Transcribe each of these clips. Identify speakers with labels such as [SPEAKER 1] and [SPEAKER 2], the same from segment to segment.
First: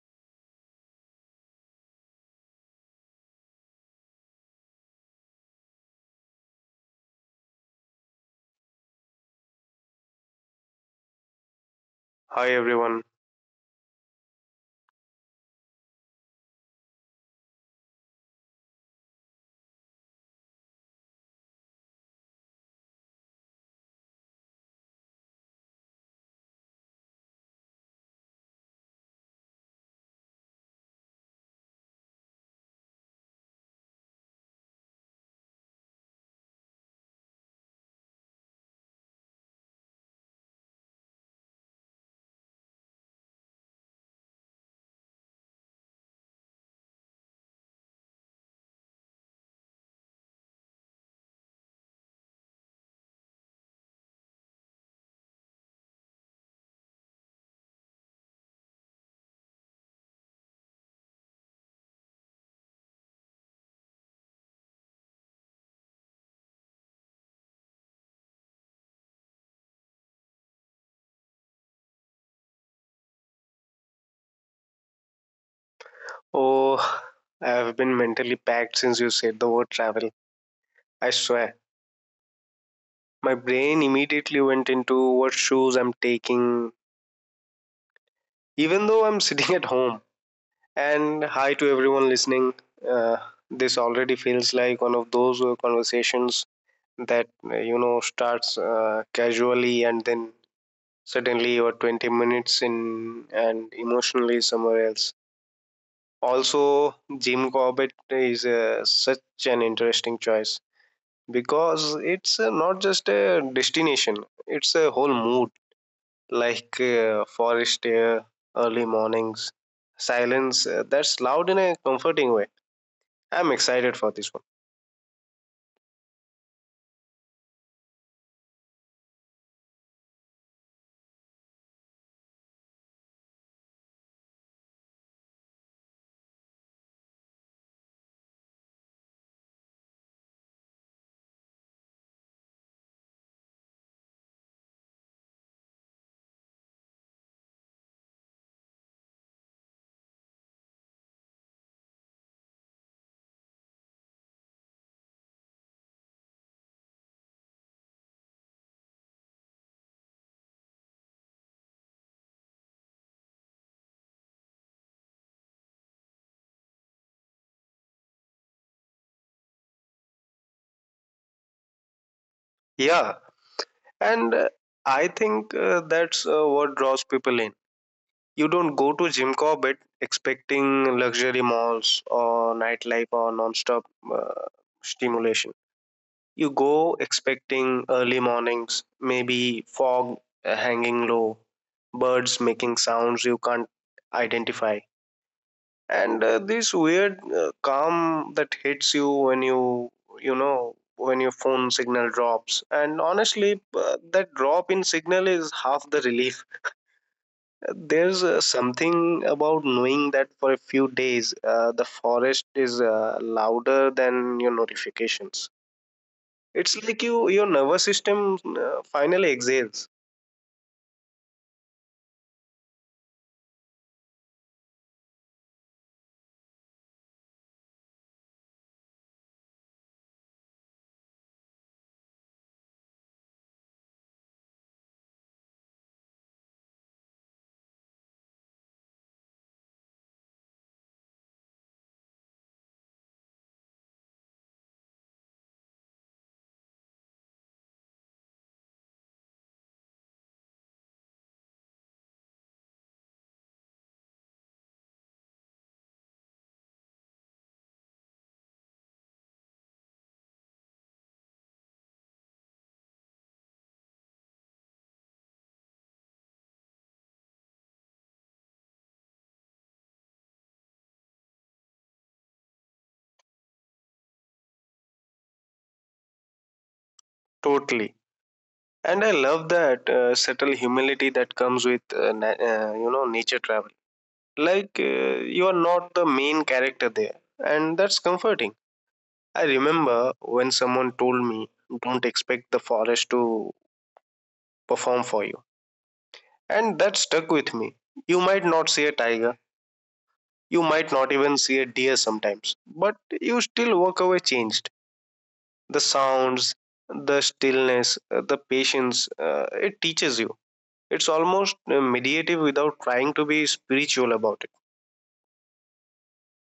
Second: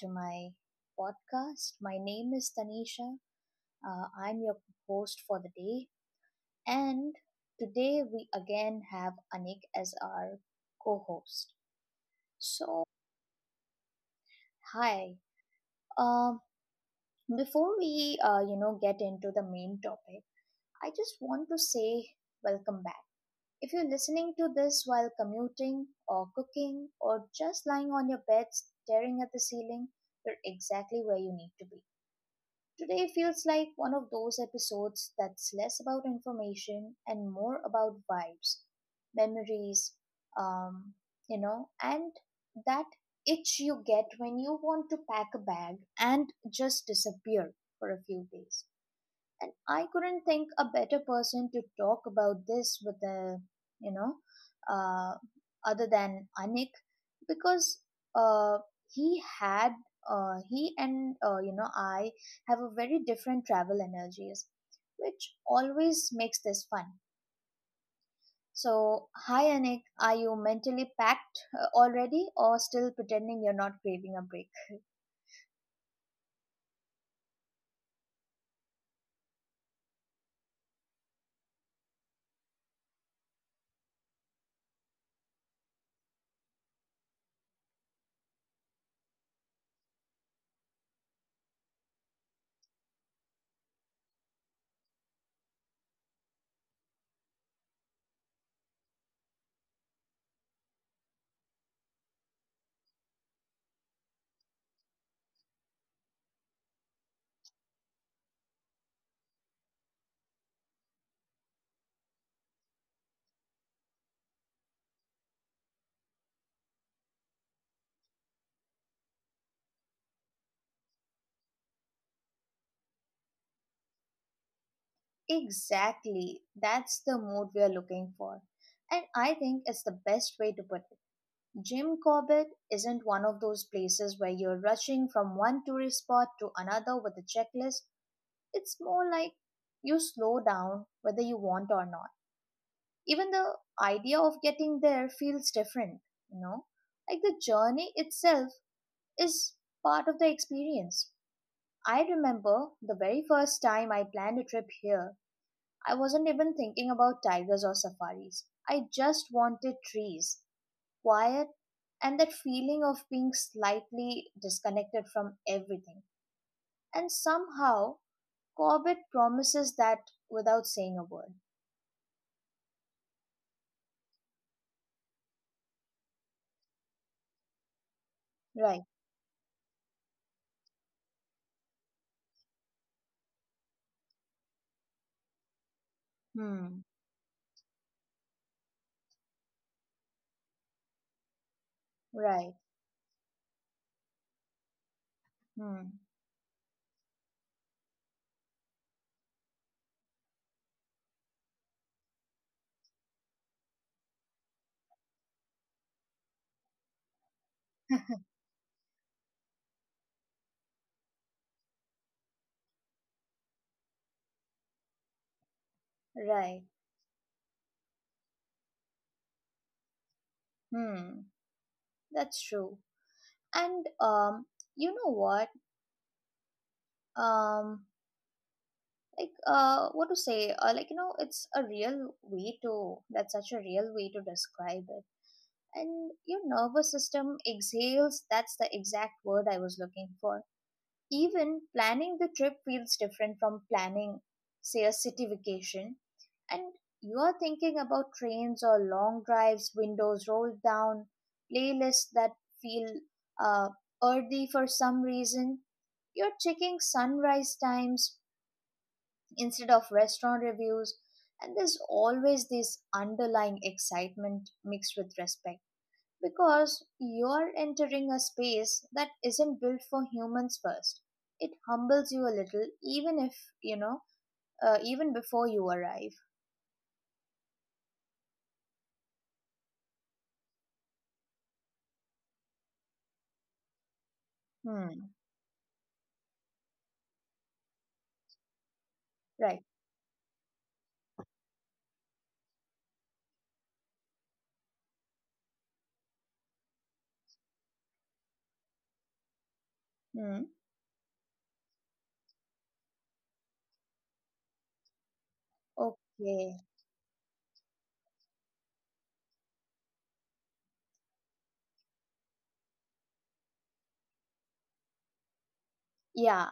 [SPEAKER 1] to my podcast. My name is Tanisha. I'm your host for the day. And today we again have Anik as our co host.
[SPEAKER 2] Hi
[SPEAKER 1] So,
[SPEAKER 2] everyone.
[SPEAKER 1] hi. Um, before we, get into the main topic, I just want to say welcome back. If you're listening to this while commuting or cooking or just lying on your bed staring at the ceiling, you're exactly where you need to be. Today feels like one of those episodes that's less about information and more about vibes, memories, um, and that itch you get when you want to pack a bag and just disappear for a few days. And I couldn't think a better person to talk about this with a you know uh, other than Anik, because uh, he had he and I have a very different travel energies, which always makes this fun. So, hi Anik, are you mentally packed already or still pretending you're not craving a break?
[SPEAKER 2] Oh, I have been mentally packed since you said the word travel. I swear. My brain immediately went into what shoes I'm taking, even though I'm sitting at home. And hi to everyone listening. Uh, this already feels like one of those conversations that, starts casually, and then suddenly you're 20 minutes in and emotionally somewhere else. Also, Jim Corbett is such an interesting choice, because it's not just a destination, it's a whole mood. Like forest air, early mornings, silence that's loud in a comforting way. I'm excited for this one.
[SPEAKER 1] Exactly. That's the mood we are looking for. And I think it's the best way to put it. Jim Corbett isn't one of those places where you're rushing from one tourist spot to another with a checklist. It's more like you slow down whether you want or not. Even the idea of getting there feels different, you know? Like the journey itself is part of the experience. I remember the very first time I planned a trip here. I wasn't even thinking about tigers or safaris. I just wanted trees, quiet, and that feeling of being slightly disconnected from everything. And somehow, Corbett promises that without saying a word.
[SPEAKER 2] Yeah, and I think that's what draws people in. You
[SPEAKER 1] Right.
[SPEAKER 2] don't go to Jim Corbett expecting luxury malls or nightlife or non-stop uh, stimulation. You go
[SPEAKER 1] Hmm.
[SPEAKER 2] expecting early mornings, maybe fog hanging low, birds
[SPEAKER 1] Right.
[SPEAKER 2] making sounds you can't identify,
[SPEAKER 1] Hmm.
[SPEAKER 2] and this weird calm that hits you when when your phone signal drops. And honestly, that drop in signal is half the relief. There's something about knowing that for a few days the forest is louder than your notifications.
[SPEAKER 1] Right.
[SPEAKER 2] It's like your nervous system finally exhales.
[SPEAKER 1] Hmm. That's true. And you know what? Um, what to say? Like it's a real way to. That's such a real way to describe it, and your nervous system exhales. That's the exact word I was looking for. Even planning the trip feels different from planning, say, a city vacation, and you are thinking about trains or long drives, windows rolled down, playlists that feel uh, earthy for some reason. You're checking sunrise times instead of restaurant reviews, and there's always this underlying excitement mixed with respect, because you're entering a space that isn't built for humans first. It humbles you a little, even if, you know, even before you arrive.
[SPEAKER 2] Totally. And I love that subtle humility that comes with nature travel. Like
[SPEAKER 1] Hmm.
[SPEAKER 2] you are not the main character there, and that's comforting.
[SPEAKER 1] Right.
[SPEAKER 2] I remember when someone told me, "Don't expect the forest to perform for you," and that stuck with me. You might not see a tiger,
[SPEAKER 1] Hmm.
[SPEAKER 2] you might not even see a deer sometimes, but you still walk away changed. The sounds,
[SPEAKER 1] Okay.
[SPEAKER 2] the stillness, the patience, it teaches you. It's almost meditative without trying to be spiritual about it.
[SPEAKER 1] Yeah.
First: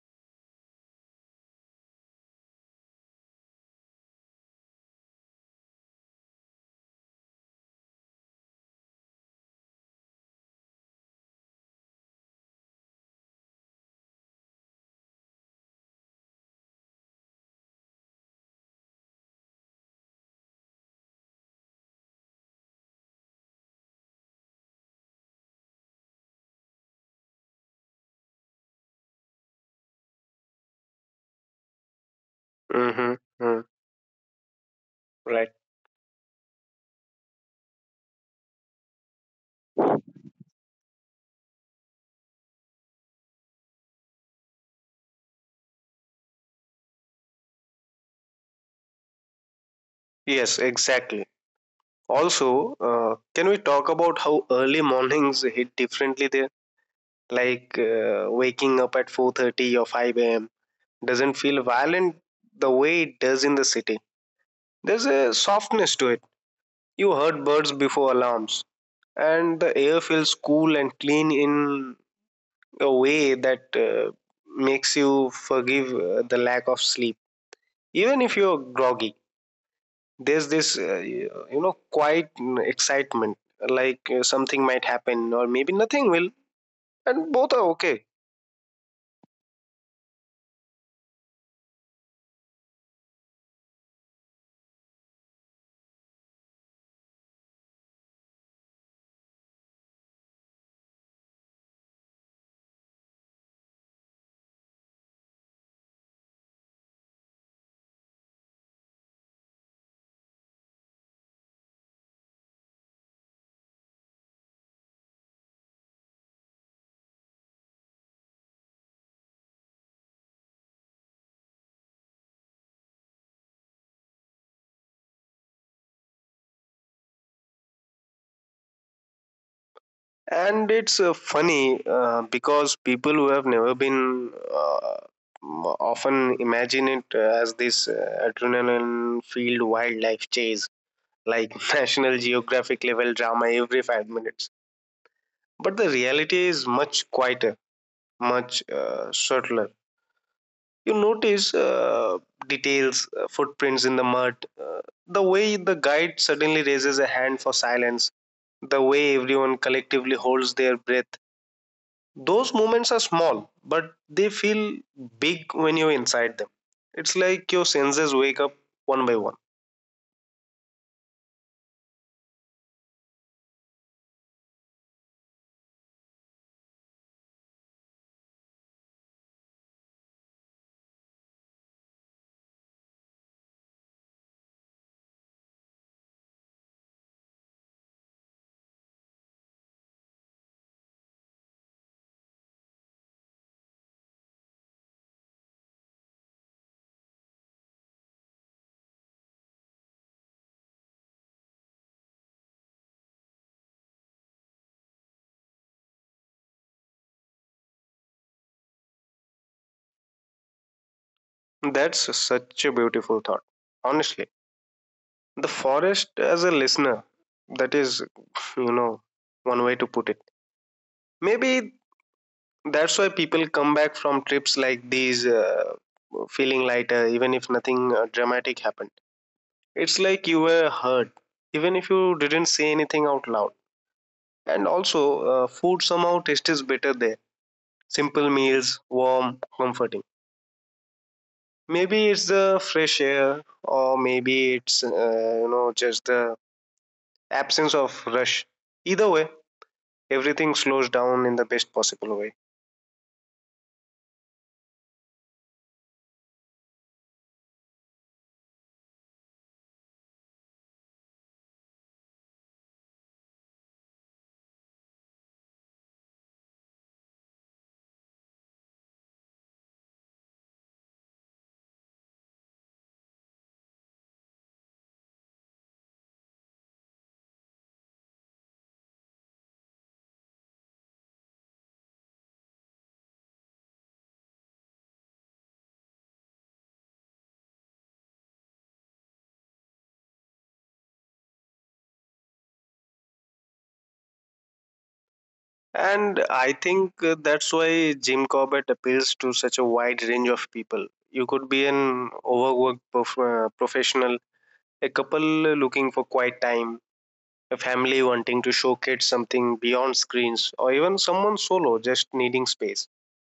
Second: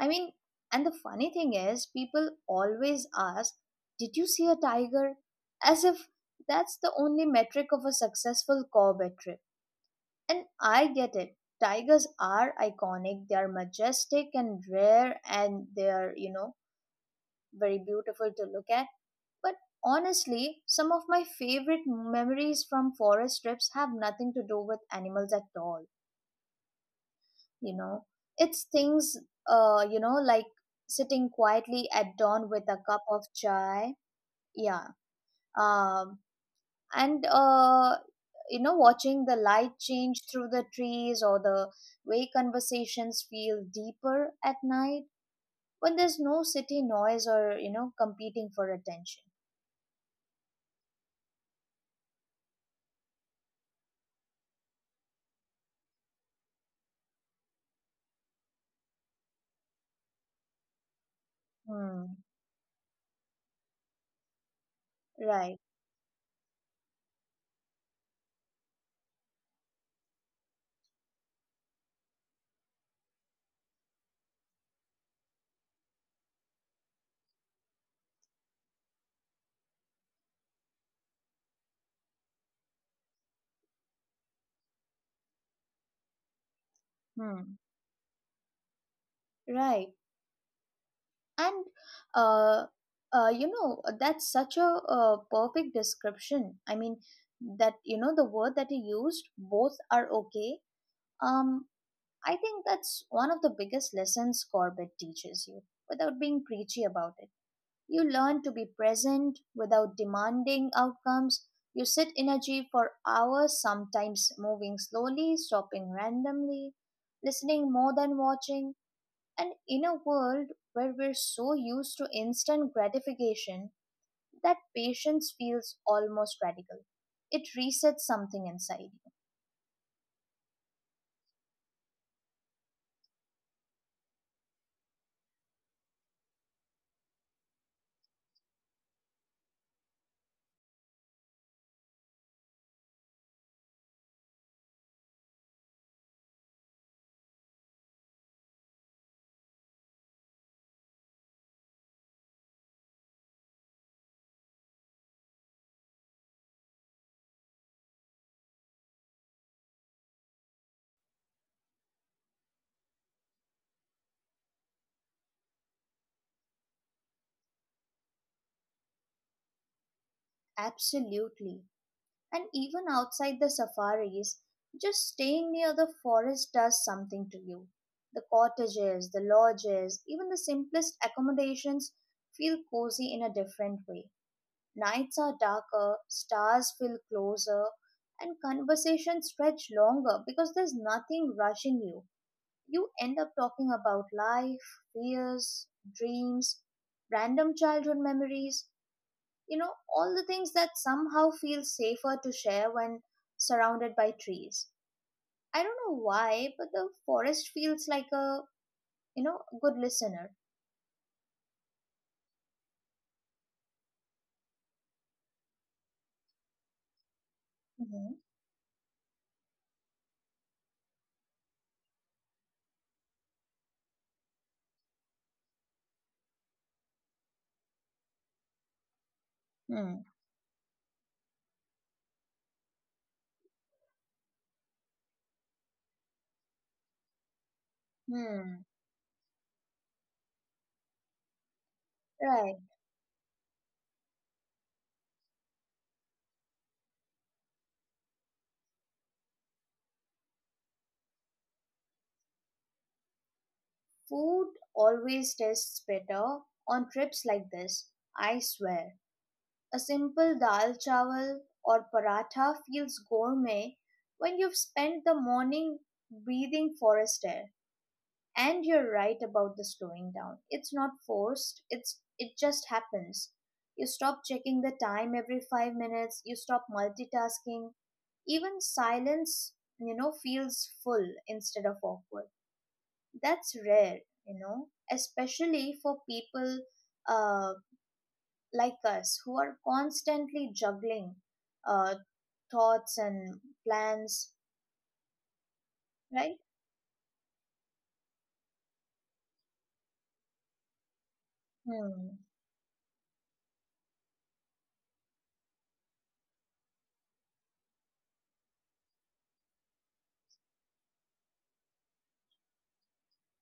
[SPEAKER 1] I mean, and the funny thing is, people always ask, "Did you see a tiger?" As if that's the only metric of a successful Corbett trip. And I get it. Tigers are iconic, they are majestic and rare, and they are, very beautiful to look at. But honestly, some of my favorite memories from forest trips have nothing to do with animals at all. You know, it's things, like sitting quietly at dawn with a cup
[SPEAKER 2] Mm-hmm.
[SPEAKER 1] of
[SPEAKER 2] Hmm.
[SPEAKER 1] chai. Yeah.
[SPEAKER 2] Right.
[SPEAKER 1] Um, and, watching the light change through the trees, or the way conversations feel deeper at night when there's no city noise or, competing for attention.
[SPEAKER 2] Yes, exactly. Also, uh, can we talk about how early mornings hit differently there? Like waking up at 4:30 or 5 a.m. doesn't feel
[SPEAKER 1] Hmm.
[SPEAKER 2] violent the way it does in the city. There's a
[SPEAKER 1] Right.
[SPEAKER 2] softness to it. You heard birds before alarms, and the air feels cool and clean in a way that makes you forgive the lack of sleep. Even if you're groggy, there's this quiet excitement, like something might happen or maybe nothing will, and both
[SPEAKER 1] Hmm.
[SPEAKER 2] are okay.
[SPEAKER 1] Right. And uh, that's such a perfect description. I mean, that the word that he used, both are okay. Um, I think that's one of the biggest lessons Corbett teaches you without being preachy about it. You learn to be present without demanding outcomes. You sit energy for hours, sometimes moving slowly, stopping randomly, listening more than watching. And in a world where we're so used to instant gratification, that patience feels almost radical. It resets something inside you.
[SPEAKER 2] And it's funny because people who have never been often imagine it as this adrenaline filled wildlife chase, like national geographic level drama every 5 minutes. But the reality is much quieter, much subtler. You notice details, footprints in the mud, uh, the way the guide suddenly raises a hand for silence, the way everyone collectively holds their breath. Those moments are small, but they feel big when you're inside them. It's like your senses wake up one by one.
[SPEAKER 1] Absolutely. And even outside the safaris, just staying near the forest does something to you. The cottages, the lodges, even the simplest accommodations feel cozy in a different way. Nights are darker, stars feel closer, and conversations stretch longer because there's nothing rushing you. You end up talking about life, fears, dreams, random childhood memories, all the things that somehow feel safer to share when surrounded by trees. I don't know why, but the forest feels like a, good listener.
[SPEAKER 2] That's such a beautiful thought. Honestly, the forest as a listener, that is,
[SPEAKER 1] Mm-hmm.
[SPEAKER 2] you know, one way to put it. Maybe that's why people come back from trips like these feeling lighter, even if nothing dramatic happened. It's
[SPEAKER 1] Hmm.
[SPEAKER 2] like you were hurt even if you didn't say anything out loud. And also, food somehow tastes better there. Simple
[SPEAKER 1] Hmm.
[SPEAKER 2] meals, warm, comforting. Maybe it's
[SPEAKER 1] Right.
[SPEAKER 2] the fresh air, or maybe it's just the absence of rush. Either way, everything slows down in the best possible way.
[SPEAKER 1] Food always tastes better on trips like this, I swear. A simple dal chawal or paratha feels gourmet when you've spent the morning breathing forest air. And you're right about the slowing down. It's not forced, it just happens. You stop checking the time every 5 minutes, you stop multitasking. Even silence, feels full instead of awkward. That's rare, especially for people uh, like us who are constantly juggling uh, thoughts and plans,
[SPEAKER 2] And
[SPEAKER 1] right?
[SPEAKER 2] I think that's why Jim Corbett appeals to such a wide range of people. You could be an
[SPEAKER 1] Hmm.
[SPEAKER 2] overworked professional, a couple looking for quiet time, a family wanting to show kids something beyond screens, or even someone solo just needing space.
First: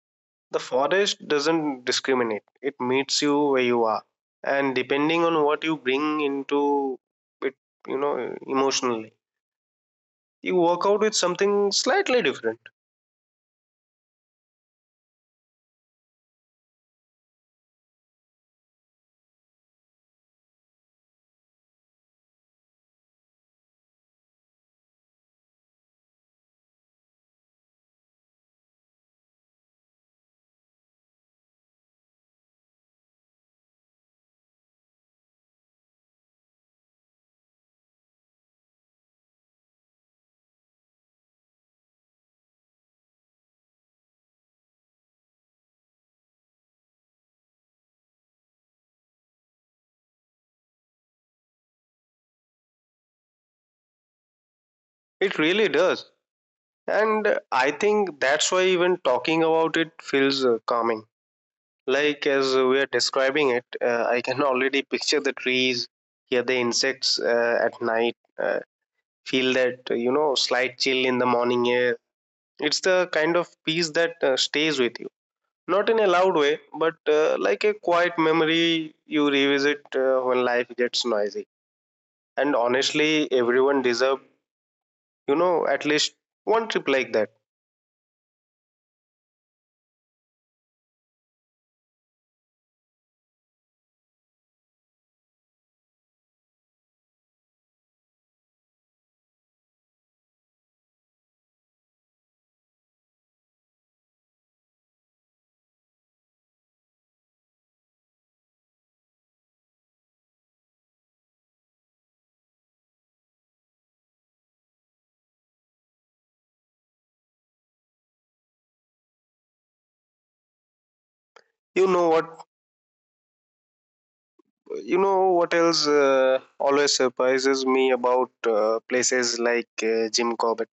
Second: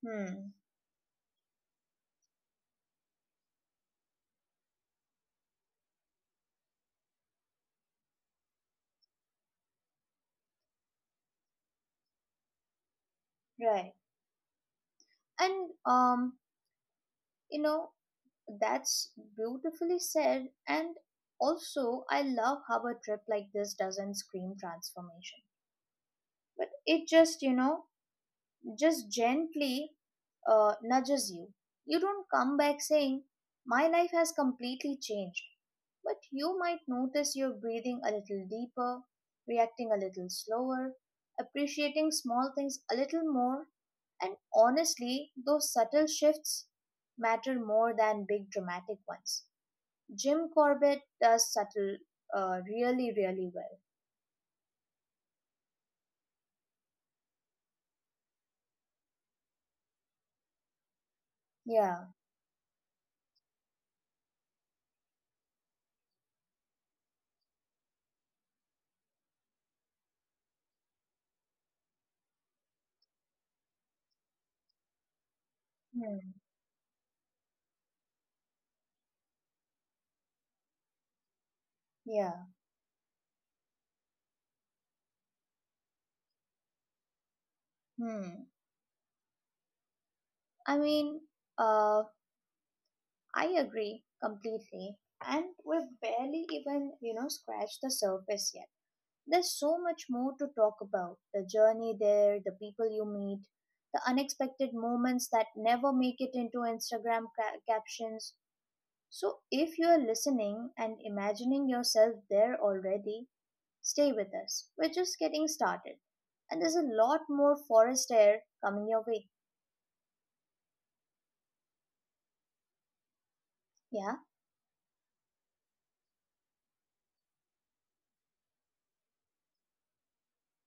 [SPEAKER 1] Hmm.
[SPEAKER 2] The forest doesn't discriminate, it meets you where you are. And depending on what you bring into it, you know, emotionally, you work out with something slightly different.
[SPEAKER 1] Right. And you know, that's beautifully said. And also, I love how a trip like this doesn't scream transformation, but it just gently nudges you. You don't come back saying, "My life has completely changed." But you might notice you're breathing a little deeper, reacting a little slower, appreciating small things a little more. And honestly, those subtle shifts matter more than big dramatic ones. Jim Corbett does subtle, really, really well.
[SPEAKER 2] It really does. And I think that's why even talking about it feels calming.
[SPEAKER 1] Yeah.
[SPEAKER 2] Like as we are describing it, I can already picture the trees, hear the insects at night, feel that slight chill in the morning air. It's the kind of peace that stays with you, not in a
[SPEAKER 1] Hmm.
[SPEAKER 2] loud way, but like a quiet memory you revisit when life gets noisy.
[SPEAKER 1] Yeah.
[SPEAKER 2] And honestly, everyone deserve, you know, at least one trip like that.
[SPEAKER 1] Hmm. I mean, uh, I agree completely. And we've barely even, scratched the surface yet. There's so much more to talk about the journey there, the people you meet, the unexpected moments that never make it into Instagram captions. So if you're listening and imagining yourself there already, stay with us. We're just getting started. And there's a lot more forest air coming your way.
[SPEAKER 2] You know what,
[SPEAKER 1] Yeah?
[SPEAKER 2] you know what else always surprises me about places like Jim Corbett?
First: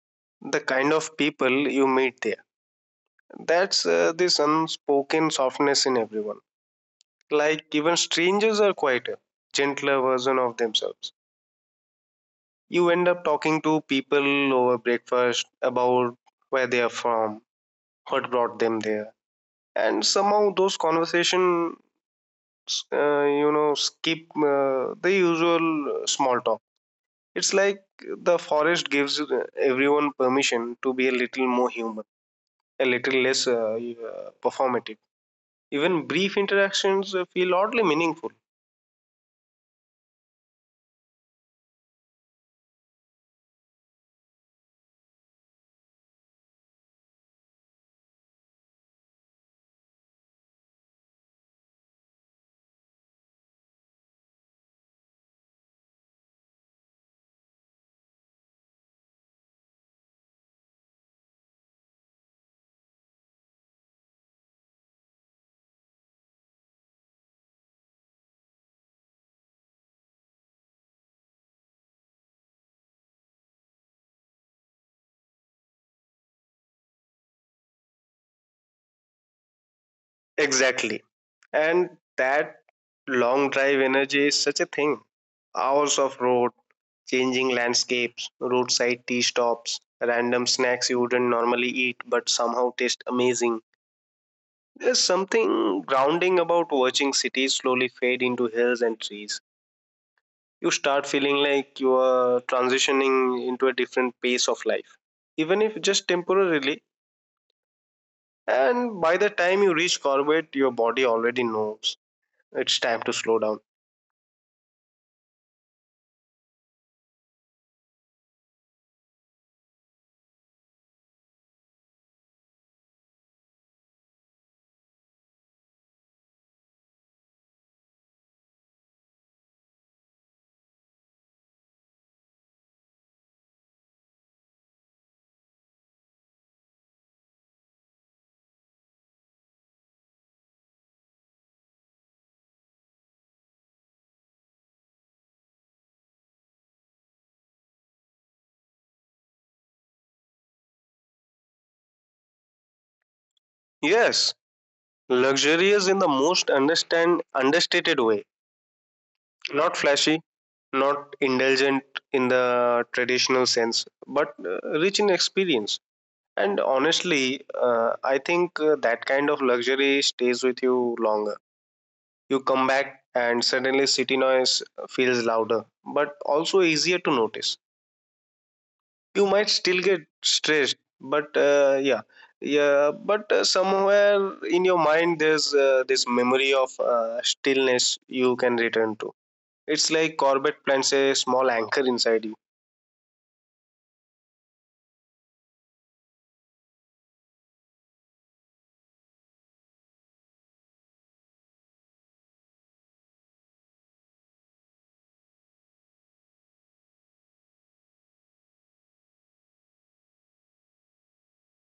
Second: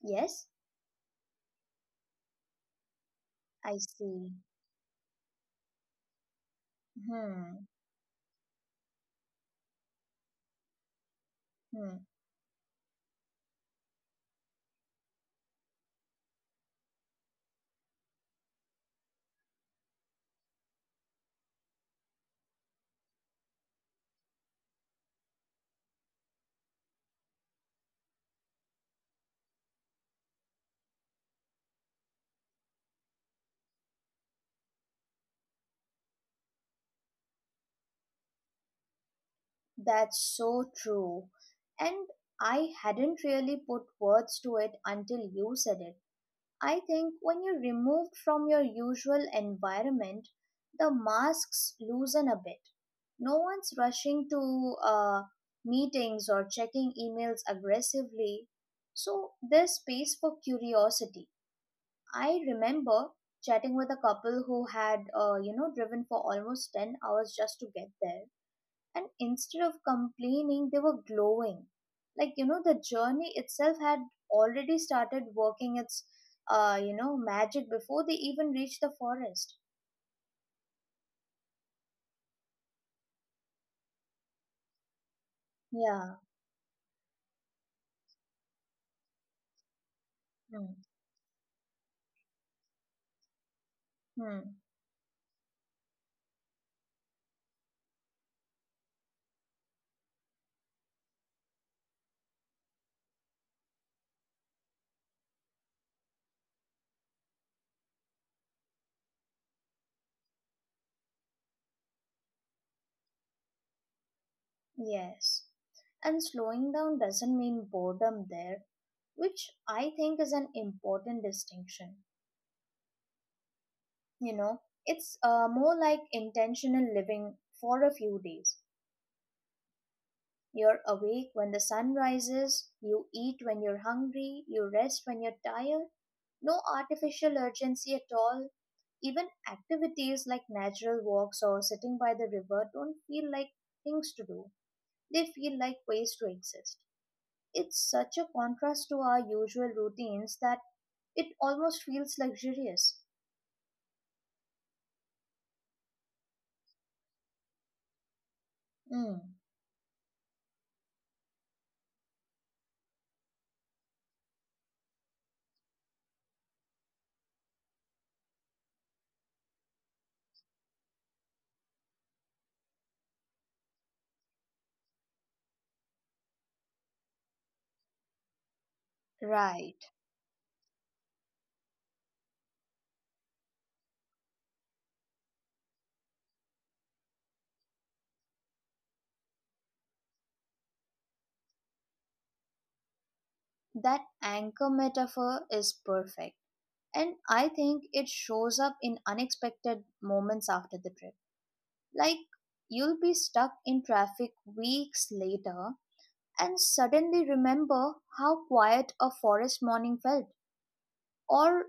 [SPEAKER 1] Yes?
[SPEAKER 2] The kind of people you meet there.
[SPEAKER 1] I
[SPEAKER 2] That's
[SPEAKER 1] see.
[SPEAKER 2] this unspoken softness in everyone. Like
[SPEAKER 1] Hmm.
[SPEAKER 2] even strangers are quieter, gentler version of themselves.
[SPEAKER 1] Hmm.
[SPEAKER 2] You end up talking to people over breakfast about where they are from, what brought them there, and somehow those conversations skip the usual small talk. It's like the forest gives everyone permission to be a little more human, a little less performative. Even brief interactions feel oddly meaningful.
[SPEAKER 1] That's so true. And I hadn't really put words to it until you said it. I think when you're removed from your usual environment, the masks loosen a bit. No one's rushing to meetings or checking emails aggressively. So there's space for curiosity. I remember chatting with a couple who had, driven for almost 10 hours just to get there, and instead of complaining they were glowing, like the journey itself had already started working its magic before they even reached the forest.
[SPEAKER 2] Exactly. And that long drive energy is such a thing. Hours
[SPEAKER 1] Yeah.
[SPEAKER 2] of road, changing landscapes, roadside tea stops, random
[SPEAKER 1] Hmm.
[SPEAKER 2] snacks you wouldn't normally eat but somehow taste amazing.
[SPEAKER 1] Hmm.
[SPEAKER 2] There's something grounding about watching cities slowly fade into hills and trees. You start feeling like you are transitioning into a different pace of life, even if just temporarily. And by the time you reach Corvette, your body already knows it's time to slow down.
[SPEAKER 1] Yes, and slowing down doesn't mean boredom there, which I think is an important distinction. You know, it's more like intentional living for a few days. You're awake when the sun rises, you eat when you're hungry, you rest when you're tired. No artificial urgency at all. Even activities like natural walks or sitting by the river don't feel like things to do, they feel like ways to exist. It's such a contrast to our usual routines that it almost feels luxurious.
[SPEAKER 2] Yes, luxurious in the most understand understated way,
[SPEAKER 1] Mm,
[SPEAKER 2] not flashy, not indulgent in the traditional sense, but rich in experience. And honestly, I think that kind of luxury stays with you longer. You come back and suddenly city noise feels louder, but also easier to notice. You might still
[SPEAKER 1] right.
[SPEAKER 2] get stressed, but somewhere in your mind there's this memory of stillness you can return to. It's like Corbett plants a small anchor inside you.
[SPEAKER 1] That anchor metaphor is perfect. And I think it shows up in unexpected moments after the trip. Like you'll be stuck in traffic weeks later and suddenly remember how quiet a forest morning felt. Or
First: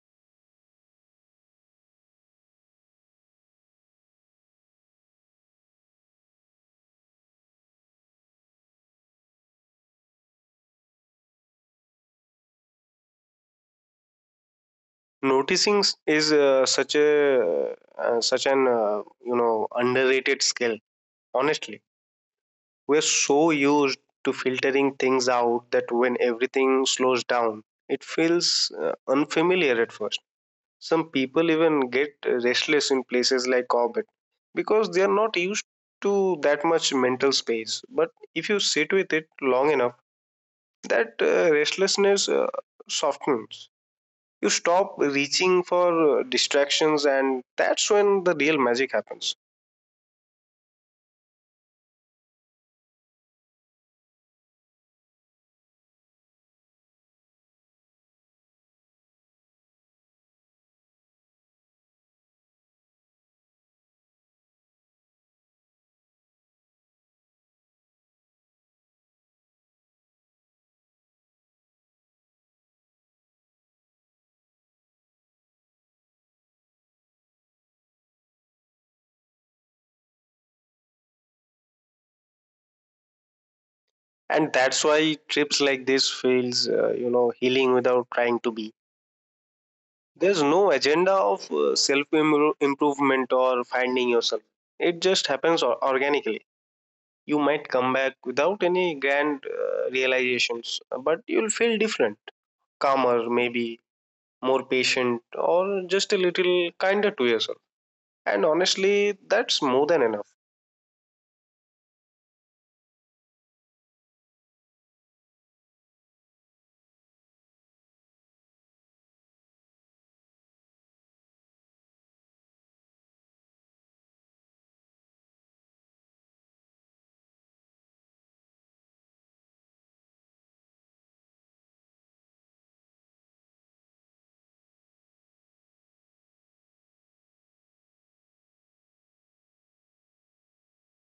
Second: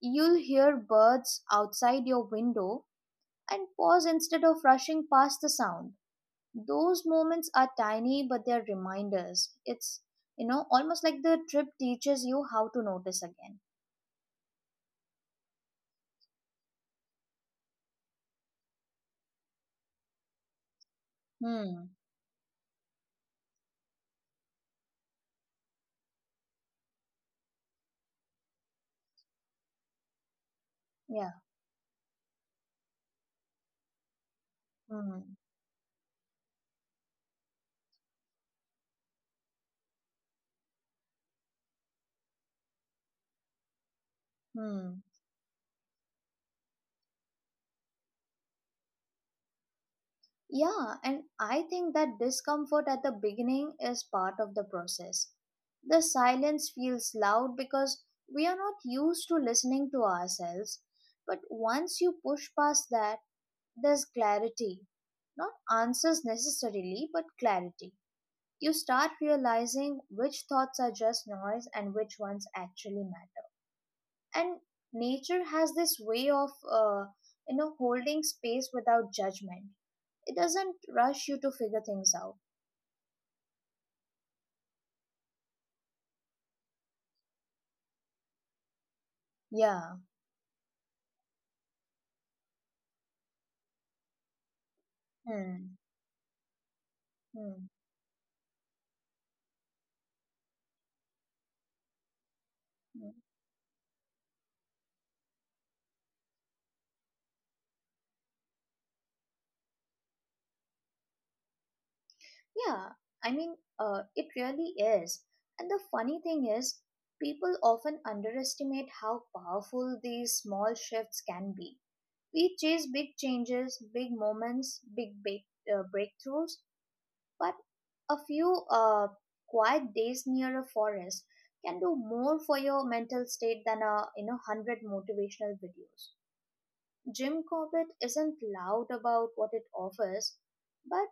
[SPEAKER 1] you'll hear birds outside your window and pause instead of rushing past the sound. Those moments are tiny, but they're reminders. It's, almost like the trip teaches you how to notice again.
[SPEAKER 2] Noticing s- is such a such an you know underrated skill, honestly.
[SPEAKER 1] Hmm.
[SPEAKER 2] We're so used to filtering things out that when everything slows down, it feels unfamiliar at first. Some
[SPEAKER 1] Yeah.
[SPEAKER 2] people even get restless in places like orbit because they are
[SPEAKER 1] Hmm.
[SPEAKER 2] not used to that much mental space. But if you sit with it long enough, that restlessness softens. You
[SPEAKER 1] Hmm.
[SPEAKER 2] stop reaching for distractions, and that's when the real magic happens.
[SPEAKER 1] Yeah, and I think that discomfort at the beginning is part of the process. The silence feels loud because we are not used to listening to ourselves. But once you push past that, there's clarity. Not answers necessarily, but clarity. You start realizing which thoughts are just noise and which ones actually matter. And nature has this way of, holding space without judgment. It doesn't rush you to figure things out.
[SPEAKER 2] And that's why trips like this feels, you know, healing without trying to be.
[SPEAKER 1] Yeah.
[SPEAKER 2] There's no agenda of self improvement or finding yourself. It just happens
[SPEAKER 1] Hmm.
[SPEAKER 2] organically. You
[SPEAKER 1] Hmm.
[SPEAKER 2] might come back without any grand realizations, but you'll feel different,
[SPEAKER 1] Hmm.
[SPEAKER 2] calmer, maybe more patient, or just a little kinder to yourself. And honestly, that's more than enough.
[SPEAKER 1] Yeah. I mean, it really is. And the funny thing is, people often underestimate how powerful these small shifts can be. We chase big changes, big moments, big breakthroughs, but a few quiet days near a forest can do more for your mental state than a 100 motivational videos. Jim Corbett isn't loud about what it offers, but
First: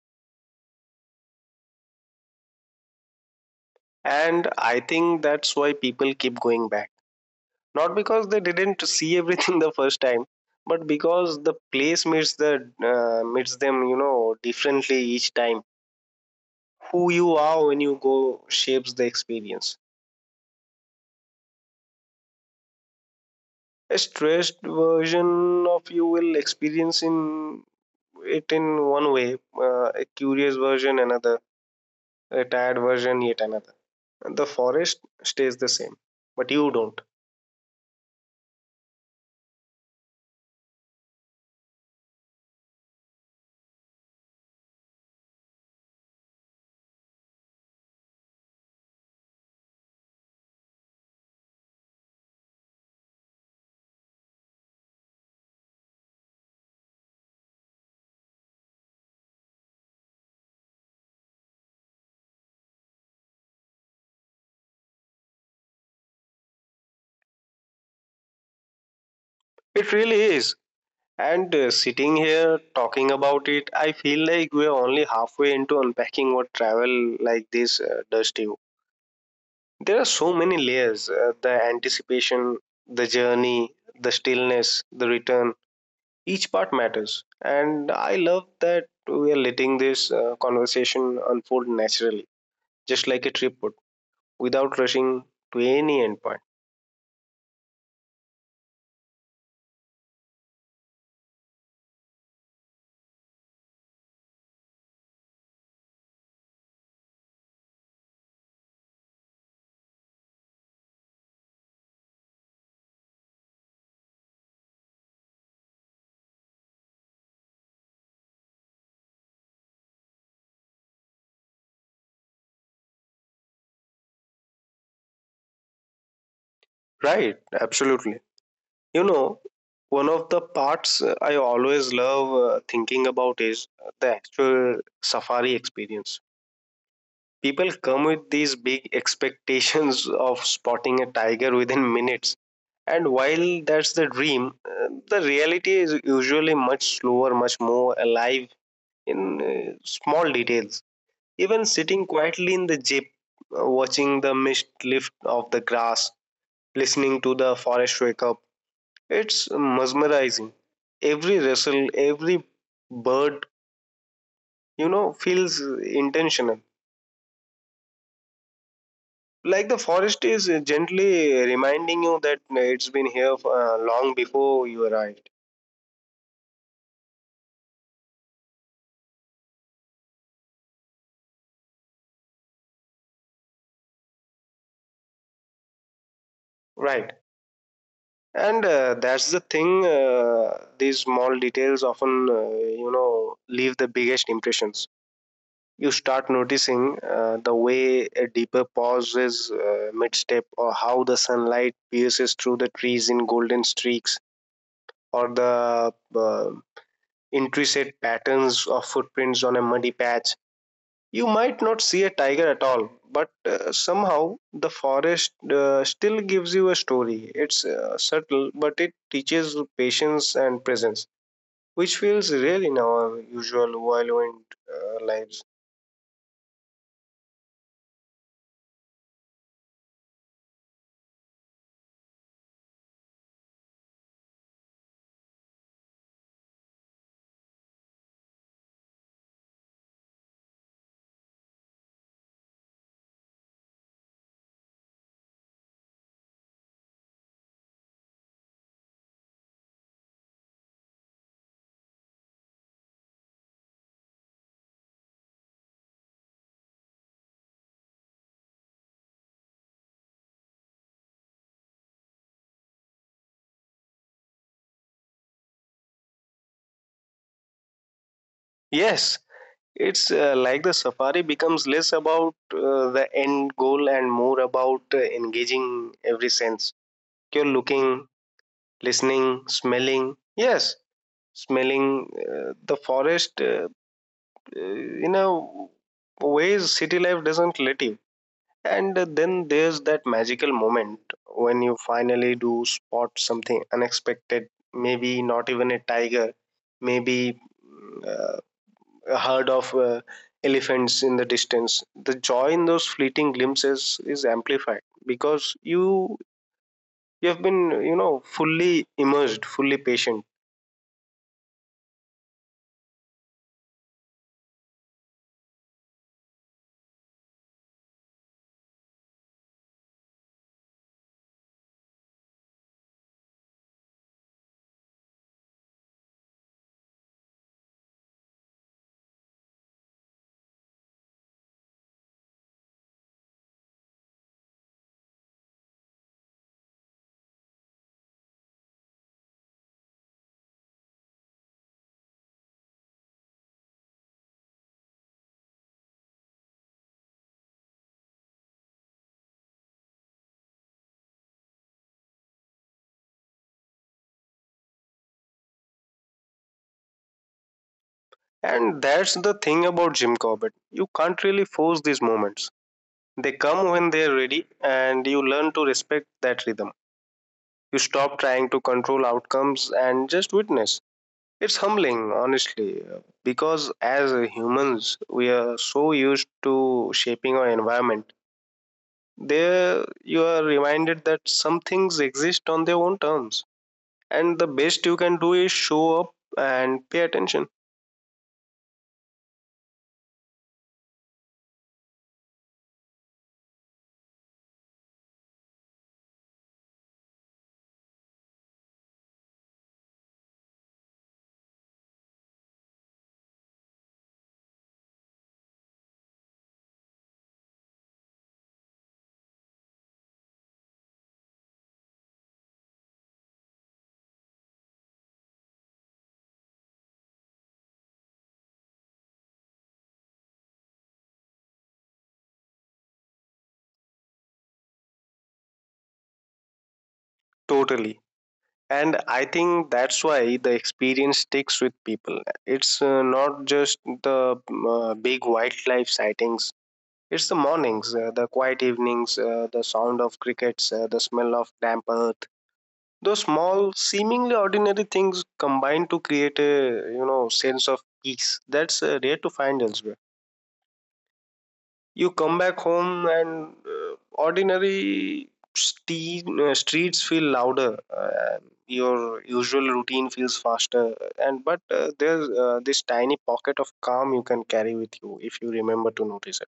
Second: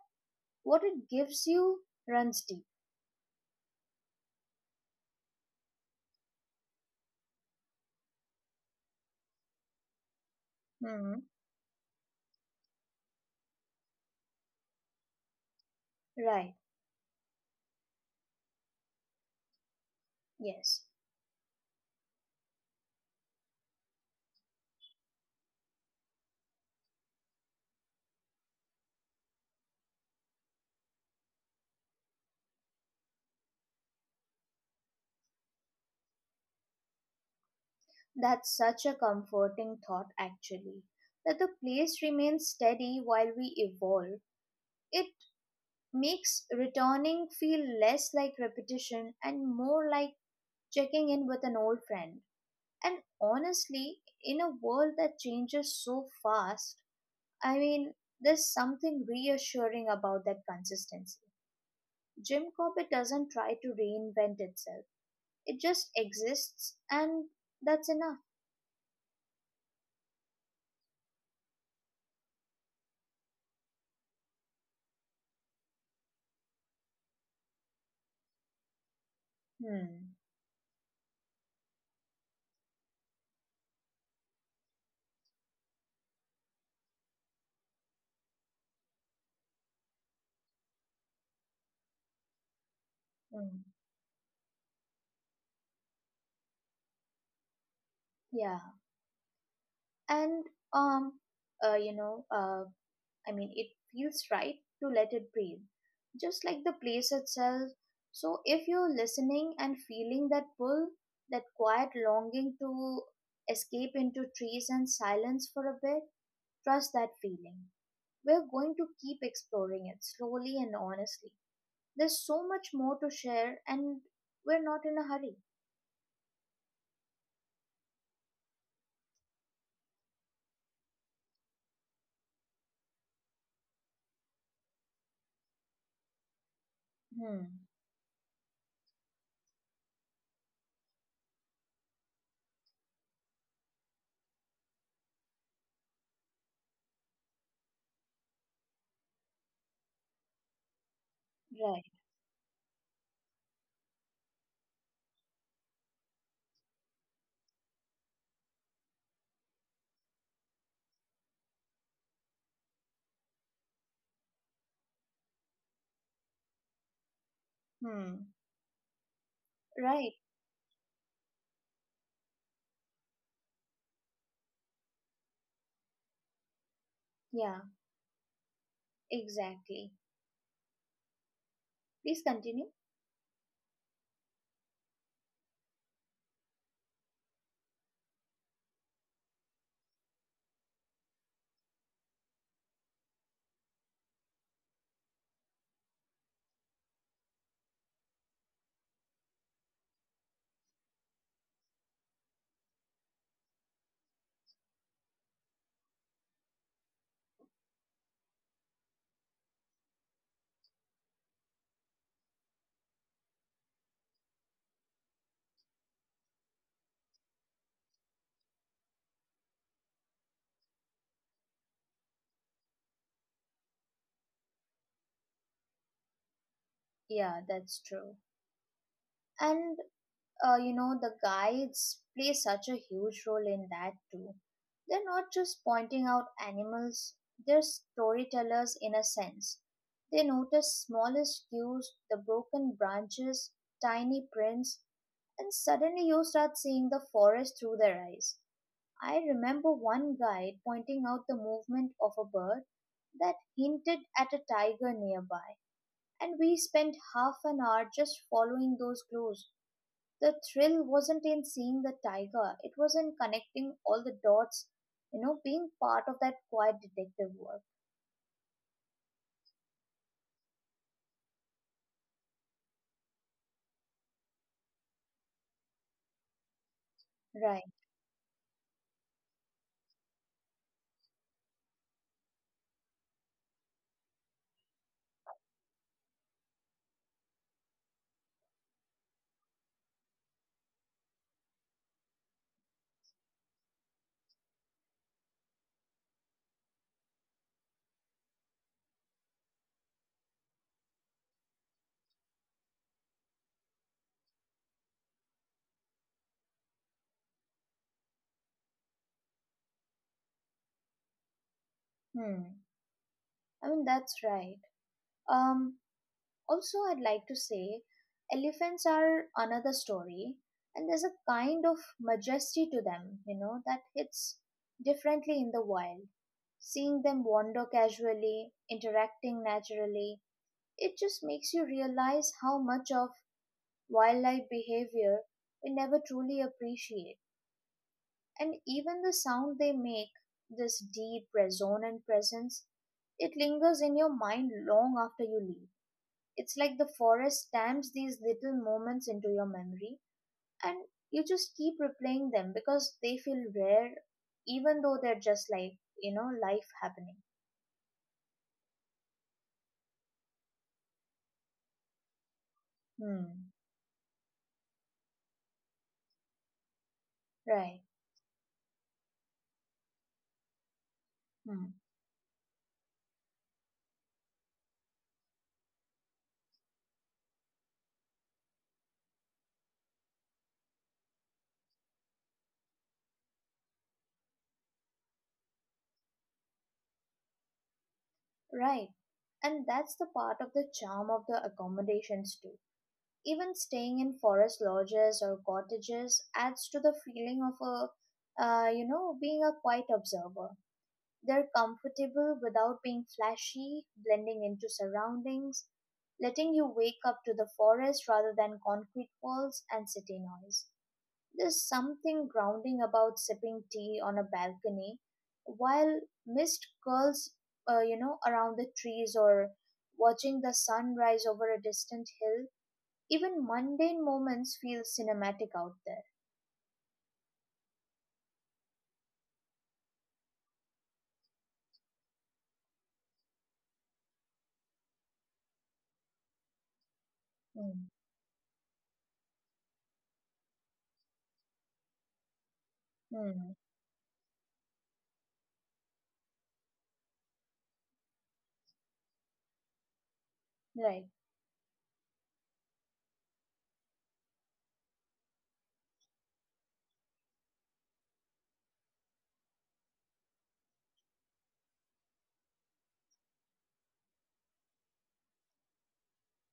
[SPEAKER 1] what it gives you runs deep.
[SPEAKER 2] And I think that's why people keep going back. Not because they didn't see everything the first time, but
[SPEAKER 1] Hmm.
[SPEAKER 2] because the place meets them, you know, differently each time.
[SPEAKER 1] Right,
[SPEAKER 2] Who you are when you go shapes the experience.
[SPEAKER 1] yes.
[SPEAKER 2] A stressed version of you will experience in it in one way, a curious version another, a tired version yet another. And the forest stays the same, but you don't.
[SPEAKER 1] That's such a comforting thought, actually. That the place remains steady while we evolve. It makes returning feel less like repetition and more like checking in with an old friend. And honestly, in a world that changes so fast, I mean, there's something reassuring about that consistency. Jim Corbett doesn't try to reinvent itself. It just exists, and that's enough.
[SPEAKER 2] It really is. And sitting here talking about it, I feel like we're only halfway into unpacking what travel like this does to you.
[SPEAKER 1] Hmm.
[SPEAKER 2] There are so many layers, the anticipation, the journey, the stillness, the return. Each part matters, and I love that we are letting this conversation unfold naturally, just like a trip
[SPEAKER 1] Hmm.
[SPEAKER 2] would, without rushing to any endpoint.
[SPEAKER 1] Yeah. And um uh you know uh I mean it feels right to let it breathe. Just like the place itself. So if you're listening and feeling that pull, that quiet longing to escape into trees and silence for a bit, trust that feeling. We're going to keep exploring it slowly and honestly. There's so much more to share, and we're not in a hurry.
[SPEAKER 2] Right, absolutely. You know, one of the parts I always love thinking about is the actual safari experience.
[SPEAKER 1] Hmm.
[SPEAKER 2] People come with these big expectations of spotting a tiger within minutes, and while that's the dream, uh, the reality is usually much slower, much more alive in small details. Even
[SPEAKER 1] Right.
[SPEAKER 2] sitting quietly in the jeep, watching the mist lift off the grass, listening to the forest wake up. It's mesmerizing. Every rustle, every bird, you know, feels intentional.
[SPEAKER 1] Hmm.
[SPEAKER 2] Like the
[SPEAKER 1] Right.
[SPEAKER 2] forest is gently reminding you that it's been here long before you arrived.
[SPEAKER 1] Yeah, exactly. Please continue.
[SPEAKER 2] Right. And that's the thing, these small details often, leave the biggest impressions. You start noticing the way a deeper pause is mid-step, or how the sunlight pierces through the trees in golden streaks, or the intricate patterns of footprints on a muddy patch. You might not see a tiger at all, but somehow the forest still gives you a story. It's subtle, but it teaches patience and presence, which feels real in our usual violent lives.
[SPEAKER 1] Yeah, that's true. And, the guides play such a huge role in that too. They're not just pointing out animals, they're storytellers in a sense. They notice smallest cues, the broken branches, tiny prints, and suddenly you start seeing the forest through their eyes. I remember one guide pointing out the movement of a bird that hinted at a tiger nearby, and we spent half an hour just following those clues. The thrill wasn't in seeing the tiger, it was in connecting all the dots being part of that quiet detective work.
[SPEAKER 2] Yes. It's like the safari becomes less about the end goal and more about engaging every sense. You're
[SPEAKER 1] Right.
[SPEAKER 2] looking, listening, smelling. Yes, smelling the forest in a ways city life doesn't let you. And then there's that magical moment when you finally do spot something unexpected. Maybe not even a tiger, maybe uh, a herd of elephants in the distance. The joy in those fleeting glimpses is amplified because you have been fully immersed, fully patient.
[SPEAKER 1] Hmm. I mean, that's right. Um, Also, I'd like to say elephants are another story, and there's a kind of majesty to them that hits differently in the wild. Seeing them wander casually, interacting naturally, it just makes you realize how much of wildlife behavior we never truly appreciate. And even the sound they make, this deep, resonant presence, it lingers in your mind long after you leave. It's like the forest stamps these little moments into your memory, and you just keep replaying them because they feel rare, even though they're just like life happening.
[SPEAKER 2] And that's the thing about Jim Corbett, you can't really force these moments. They
[SPEAKER 1] Hmm.
[SPEAKER 2] come when they're ready, and you learn to respect that rhythm. You
[SPEAKER 1] Right.
[SPEAKER 2] stop trying to control outcomes and just witness. It's
[SPEAKER 1] Hmm.
[SPEAKER 2] humbling, honestly, because as humans we are so used to shaping our environment. There you are reminded that some things exist on their own terms, and the best you can do is show up and pay attention.
[SPEAKER 1] Right. And that's the part of the charm of the accommodations too. Even staying in forest lodges or cottages adds to the feeling of a you know being a quiet observer. They're comfortable without being flashy, blending into surroundings, letting you wake up to the forest rather than concrete walls and city noise. There's something grounding about sipping tea on a balcony while mist curls around the trees or watching the sun rise over a distant hill. Even mundane moments feel cinematic out there.
[SPEAKER 2] Totally. And I think that's why the experience sticks with people. It's not just the big wildlife sightings, it's the
[SPEAKER 1] Hmm.
[SPEAKER 2] mornings, the quiet evenings, the sound of crickets, the smell of damp earth. Those
[SPEAKER 1] Hmm.
[SPEAKER 2] small, seemingly ordinary things combine to create a sense of peace that's rare to find elsewhere.
[SPEAKER 1] Right.
[SPEAKER 2] You come back home and ordinary streets feel louder. Your usual routine feels faster, and but there's this tiny pocket of calm you can carry with you if you remember to notice it.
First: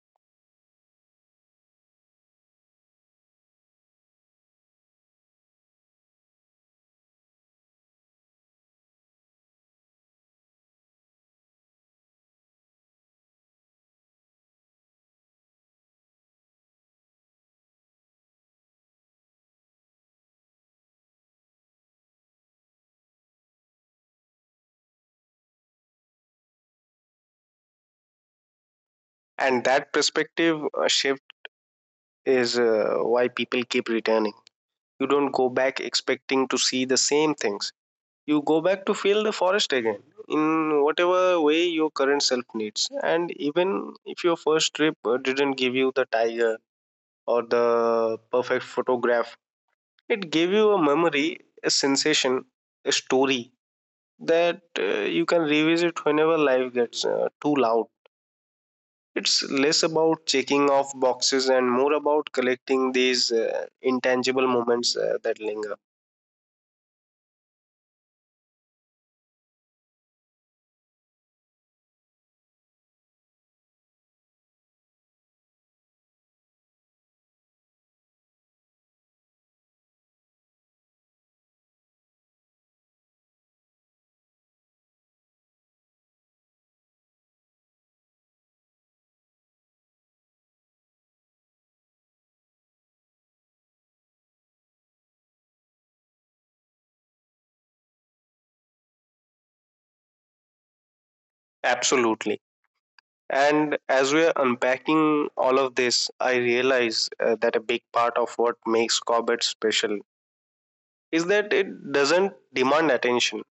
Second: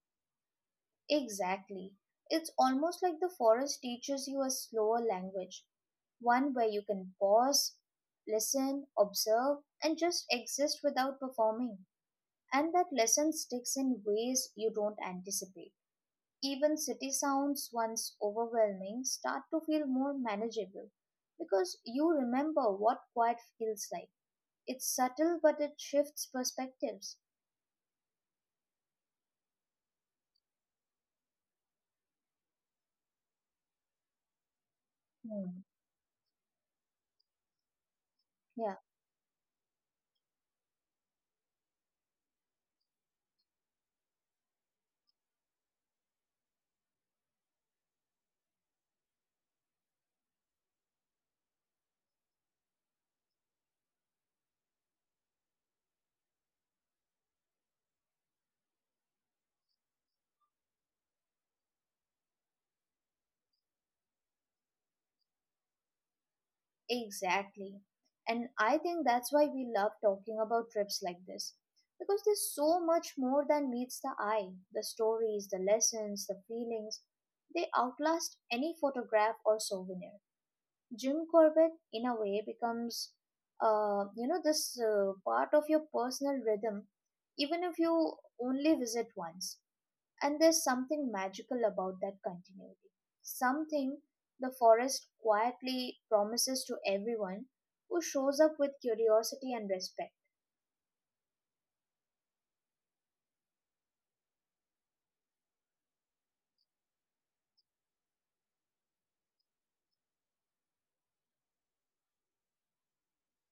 [SPEAKER 1] Exactly. It's almost like the forest teaches you a slower language, one where you can pause, listen, observe, and just exist without performing. And that lesson sticks in ways you don't anticipate. Even city sounds, once overwhelming, start to feel more manageable because you remember what quiet feels like. It's subtle, but it shifts perspectives.
[SPEAKER 2] And that perspective shift is why people keep returning. You don't go
[SPEAKER 1] Hmm.
[SPEAKER 2] back expecting to see the same things, you
[SPEAKER 1] Yeah.
[SPEAKER 2] go back to feel the forest again in whatever way your current self needs. And even if your first trip didn't give you the tiger or the perfect photograph, it gave you a memory, a sensation, a story that you can revisit whenever life gets too loud. It's less about checking off boxes and more about collecting these intangible moments that linger.
[SPEAKER 1] Exactly. And I think that's why we love talking about trips like this. Because there's so much more than meets the eye. The stories, the lessons, the feelings, they outlast any photograph or souvenir. Jim Corbett, in a way, becomes this part of your personal rhythm, even if you only visit once. And there's something magical about that continuity. Something the forest quietly promises to everyone who shows up with curiosity and respect.
[SPEAKER 2] Absolutely. And as we're unpacking all of this, I realize that a big part of what makes Cobbett special is that it doesn't demand attention.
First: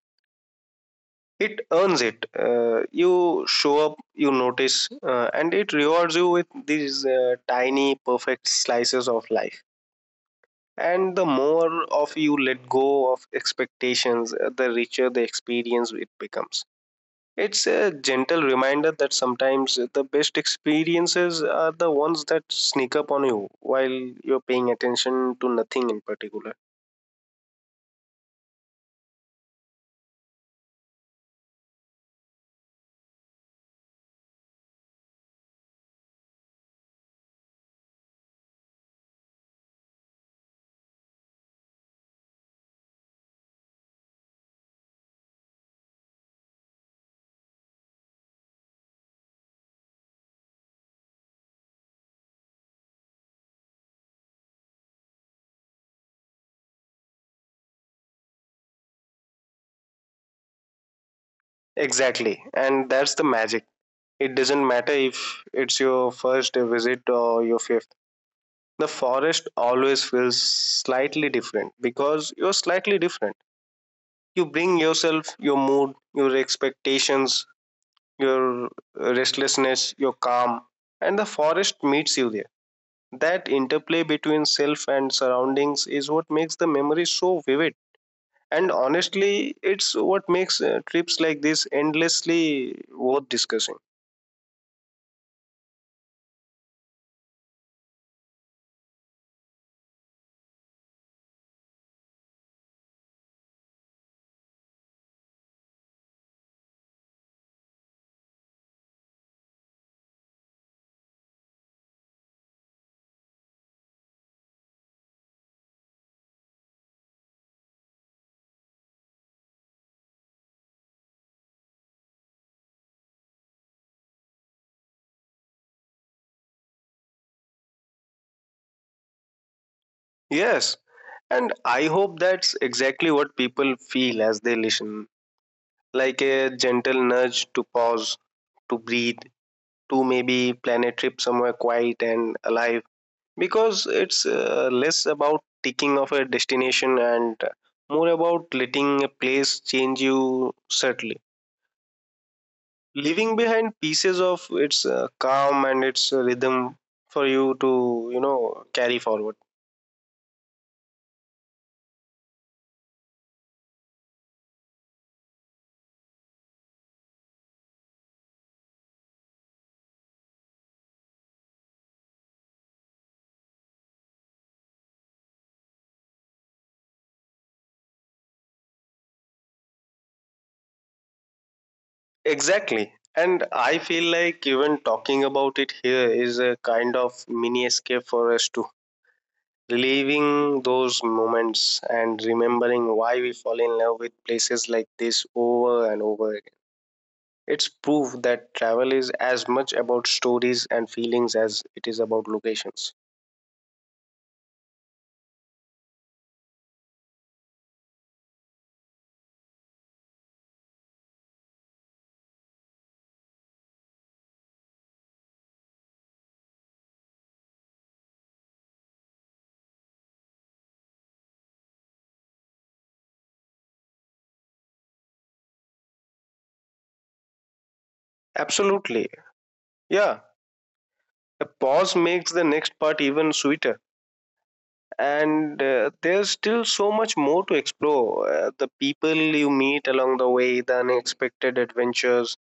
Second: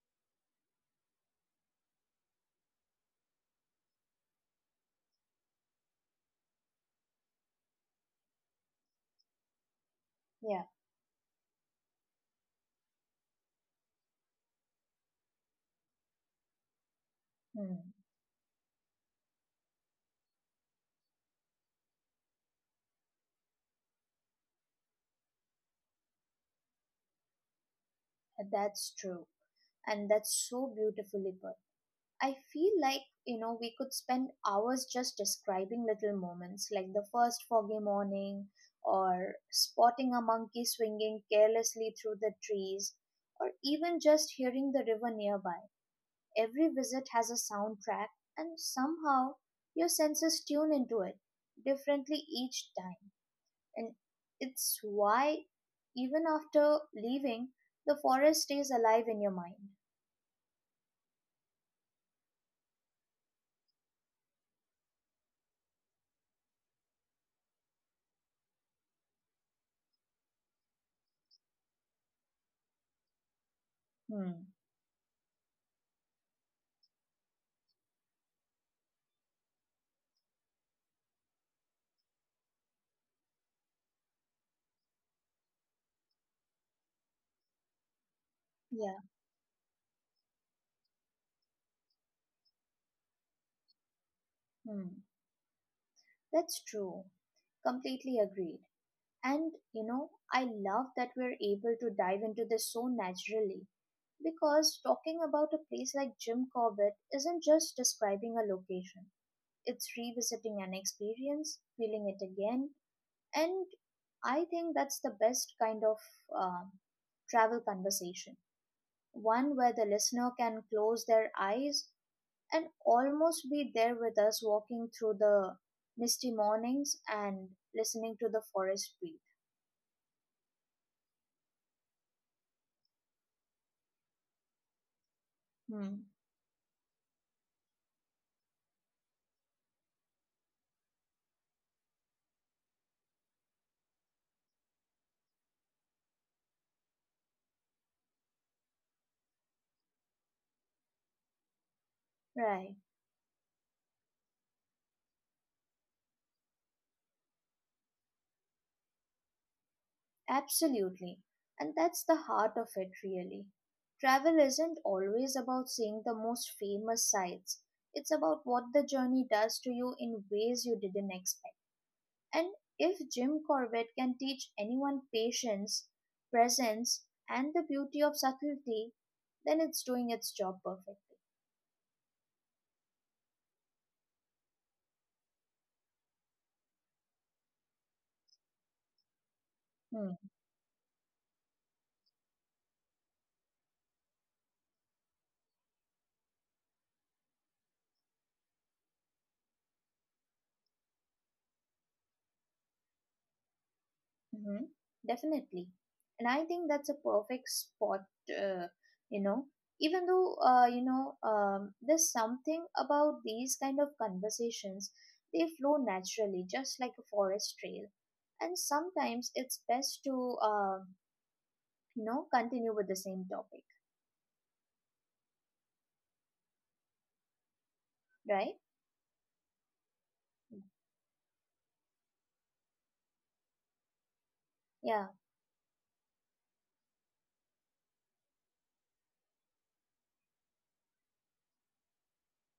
[SPEAKER 2] It earns it. You show up, you notice, and it rewards you with these tiny, perfect slices of life.
[SPEAKER 1] Yeah.
[SPEAKER 2] And the more of you let go of expectations, the richer the experience it becomes.
[SPEAKER 1] Hmm.
[SPEAKER 2] It's a gentle reminder that sometimes the best experiences are the ones that sneak up on you while you're paying attention to nothing in particular.
[SPEAKER 1] That's true. And that's so beautifully put. I feel like, we could spend hours just describing little moments like the first foggy morning or spotting a monkey swinging carelessly through the trees or even just hearing the river nearby. Every visit has a soundtrack, and somehow your senses tune into it differently each time. And it's why, even after leaving, the forest stays alive in your mind.
[SPEAKER 2] Exactly. And that's the magic. It doesn't matter if it's your first visit or your fifth. The forest always feels slightly different because you're slightly different. You
[SPEAKER 1] Hmm.
[SPEAKER 2] bring yourself, your mood, your expectations, your restlessness, your calm, and the forest meets you there. That interplay between self and surroundings is what makes the memory so vivid. And
[SPEAKER 1] Yeah.
[SPEAKER 2] honestly, it's what makes trips like this endlessly worth discussing.
[SPEAKER 1] Hmm. That's true. Completely agreed. And I love that we're able to dive into this so naturally, because talking about a place like Jim Corbett isn't just describing a location. It's revisiting an experience, feeling it again, and I think that's the best kind of uh, travel conversation. One where the listener can close their eyes and almost be there with us, walking through the misty mornings and listening to the forest breathe.
[SPEAKER 2] Yes, and I hope that's exactly what people feel as they listen,
[SPEAKER 1] Hmm.
[SPEAKER 2] like a gentle nudge to pause, to breathe, to maybe plan a trip somewhere quiet and alive. Because it's less about ticking of a destination and more about letting a place change you subtly,
[SPEAKER 1] Right.
[SPEAKER 2] leaving behind pieces of its calm and its rhythm for you to carry forward.
[SPEAKER 1] Absolutely. And that's the heart of it, really. Travel isn't always about seeing the most famous sights, it's about what the journey does to you in ways you didn't expect. And if Jim Corbett can teach anyone patience, presence, and the beauty of subtlety, then it's doing its job perfectly.
[SPEAKER 2] Exactly. And I feel like even talking about it here is a kind of mini escape for us too,
[SPEAKER 1] Hmm.
[SPEAKER 2] reliving those moments and remembering why we fall in love with places like this over and over. It's proof that travel is as much about stories and feelings as it is about locations.
[SPEAKER 1] Mm-hmm. Definitely. And I think that's a perfect spot, uh, you know. Even though there's something about these kind of conversations, they flow naturally, just like a forest trail. And sometimes it's best to continue with the same topic, right?
[SPEAKER 2] Absolutely. Yeah. A pause makes the next part even sweeter.
[SPEAKER 1] Yeah.
[SPEAKER 2] And there's still so much more to explore. The people you meet along the way, the unexpected adventures,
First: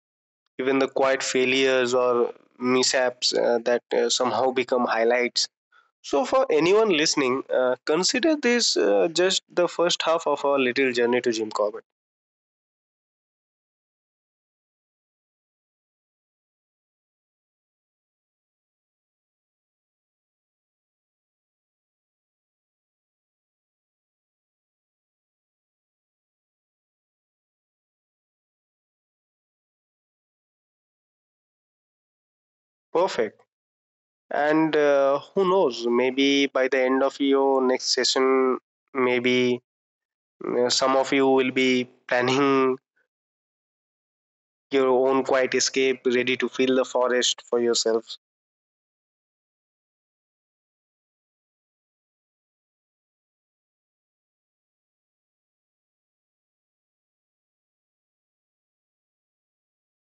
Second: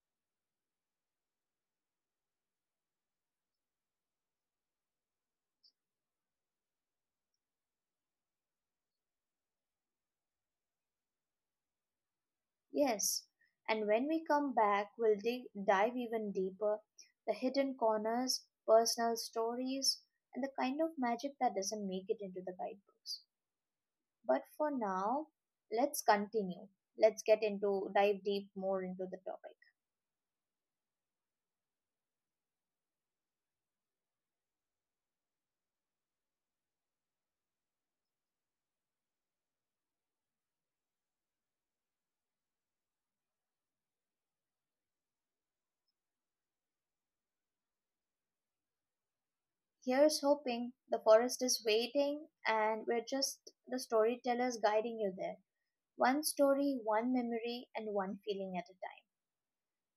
[SPEAKER 2] even the quiet failures or mishaps that somehow become highlights. So, for anyone listening, consider this just the first half of our little journey to Jim Corbett.
[SPEAKER 1] Yes, and when we come back, we'll dive even deeper, the hidden corners, personal stories, and the kind of magic that doesn't make it into the guidebooks. But for now, let's continue. Let's get into dive deep more into the topic.
[SPEAKER 2] Perfect. And who knows, maybe by the end of your next session, maybe some of you will be planning your own quiet escape, ready to feel the forest for yourselves.
[SPEAKER 1] Here's hoping the forest is waiting, and we're just the storytellers guiding you there. One story, one memory, and one feeling at a time.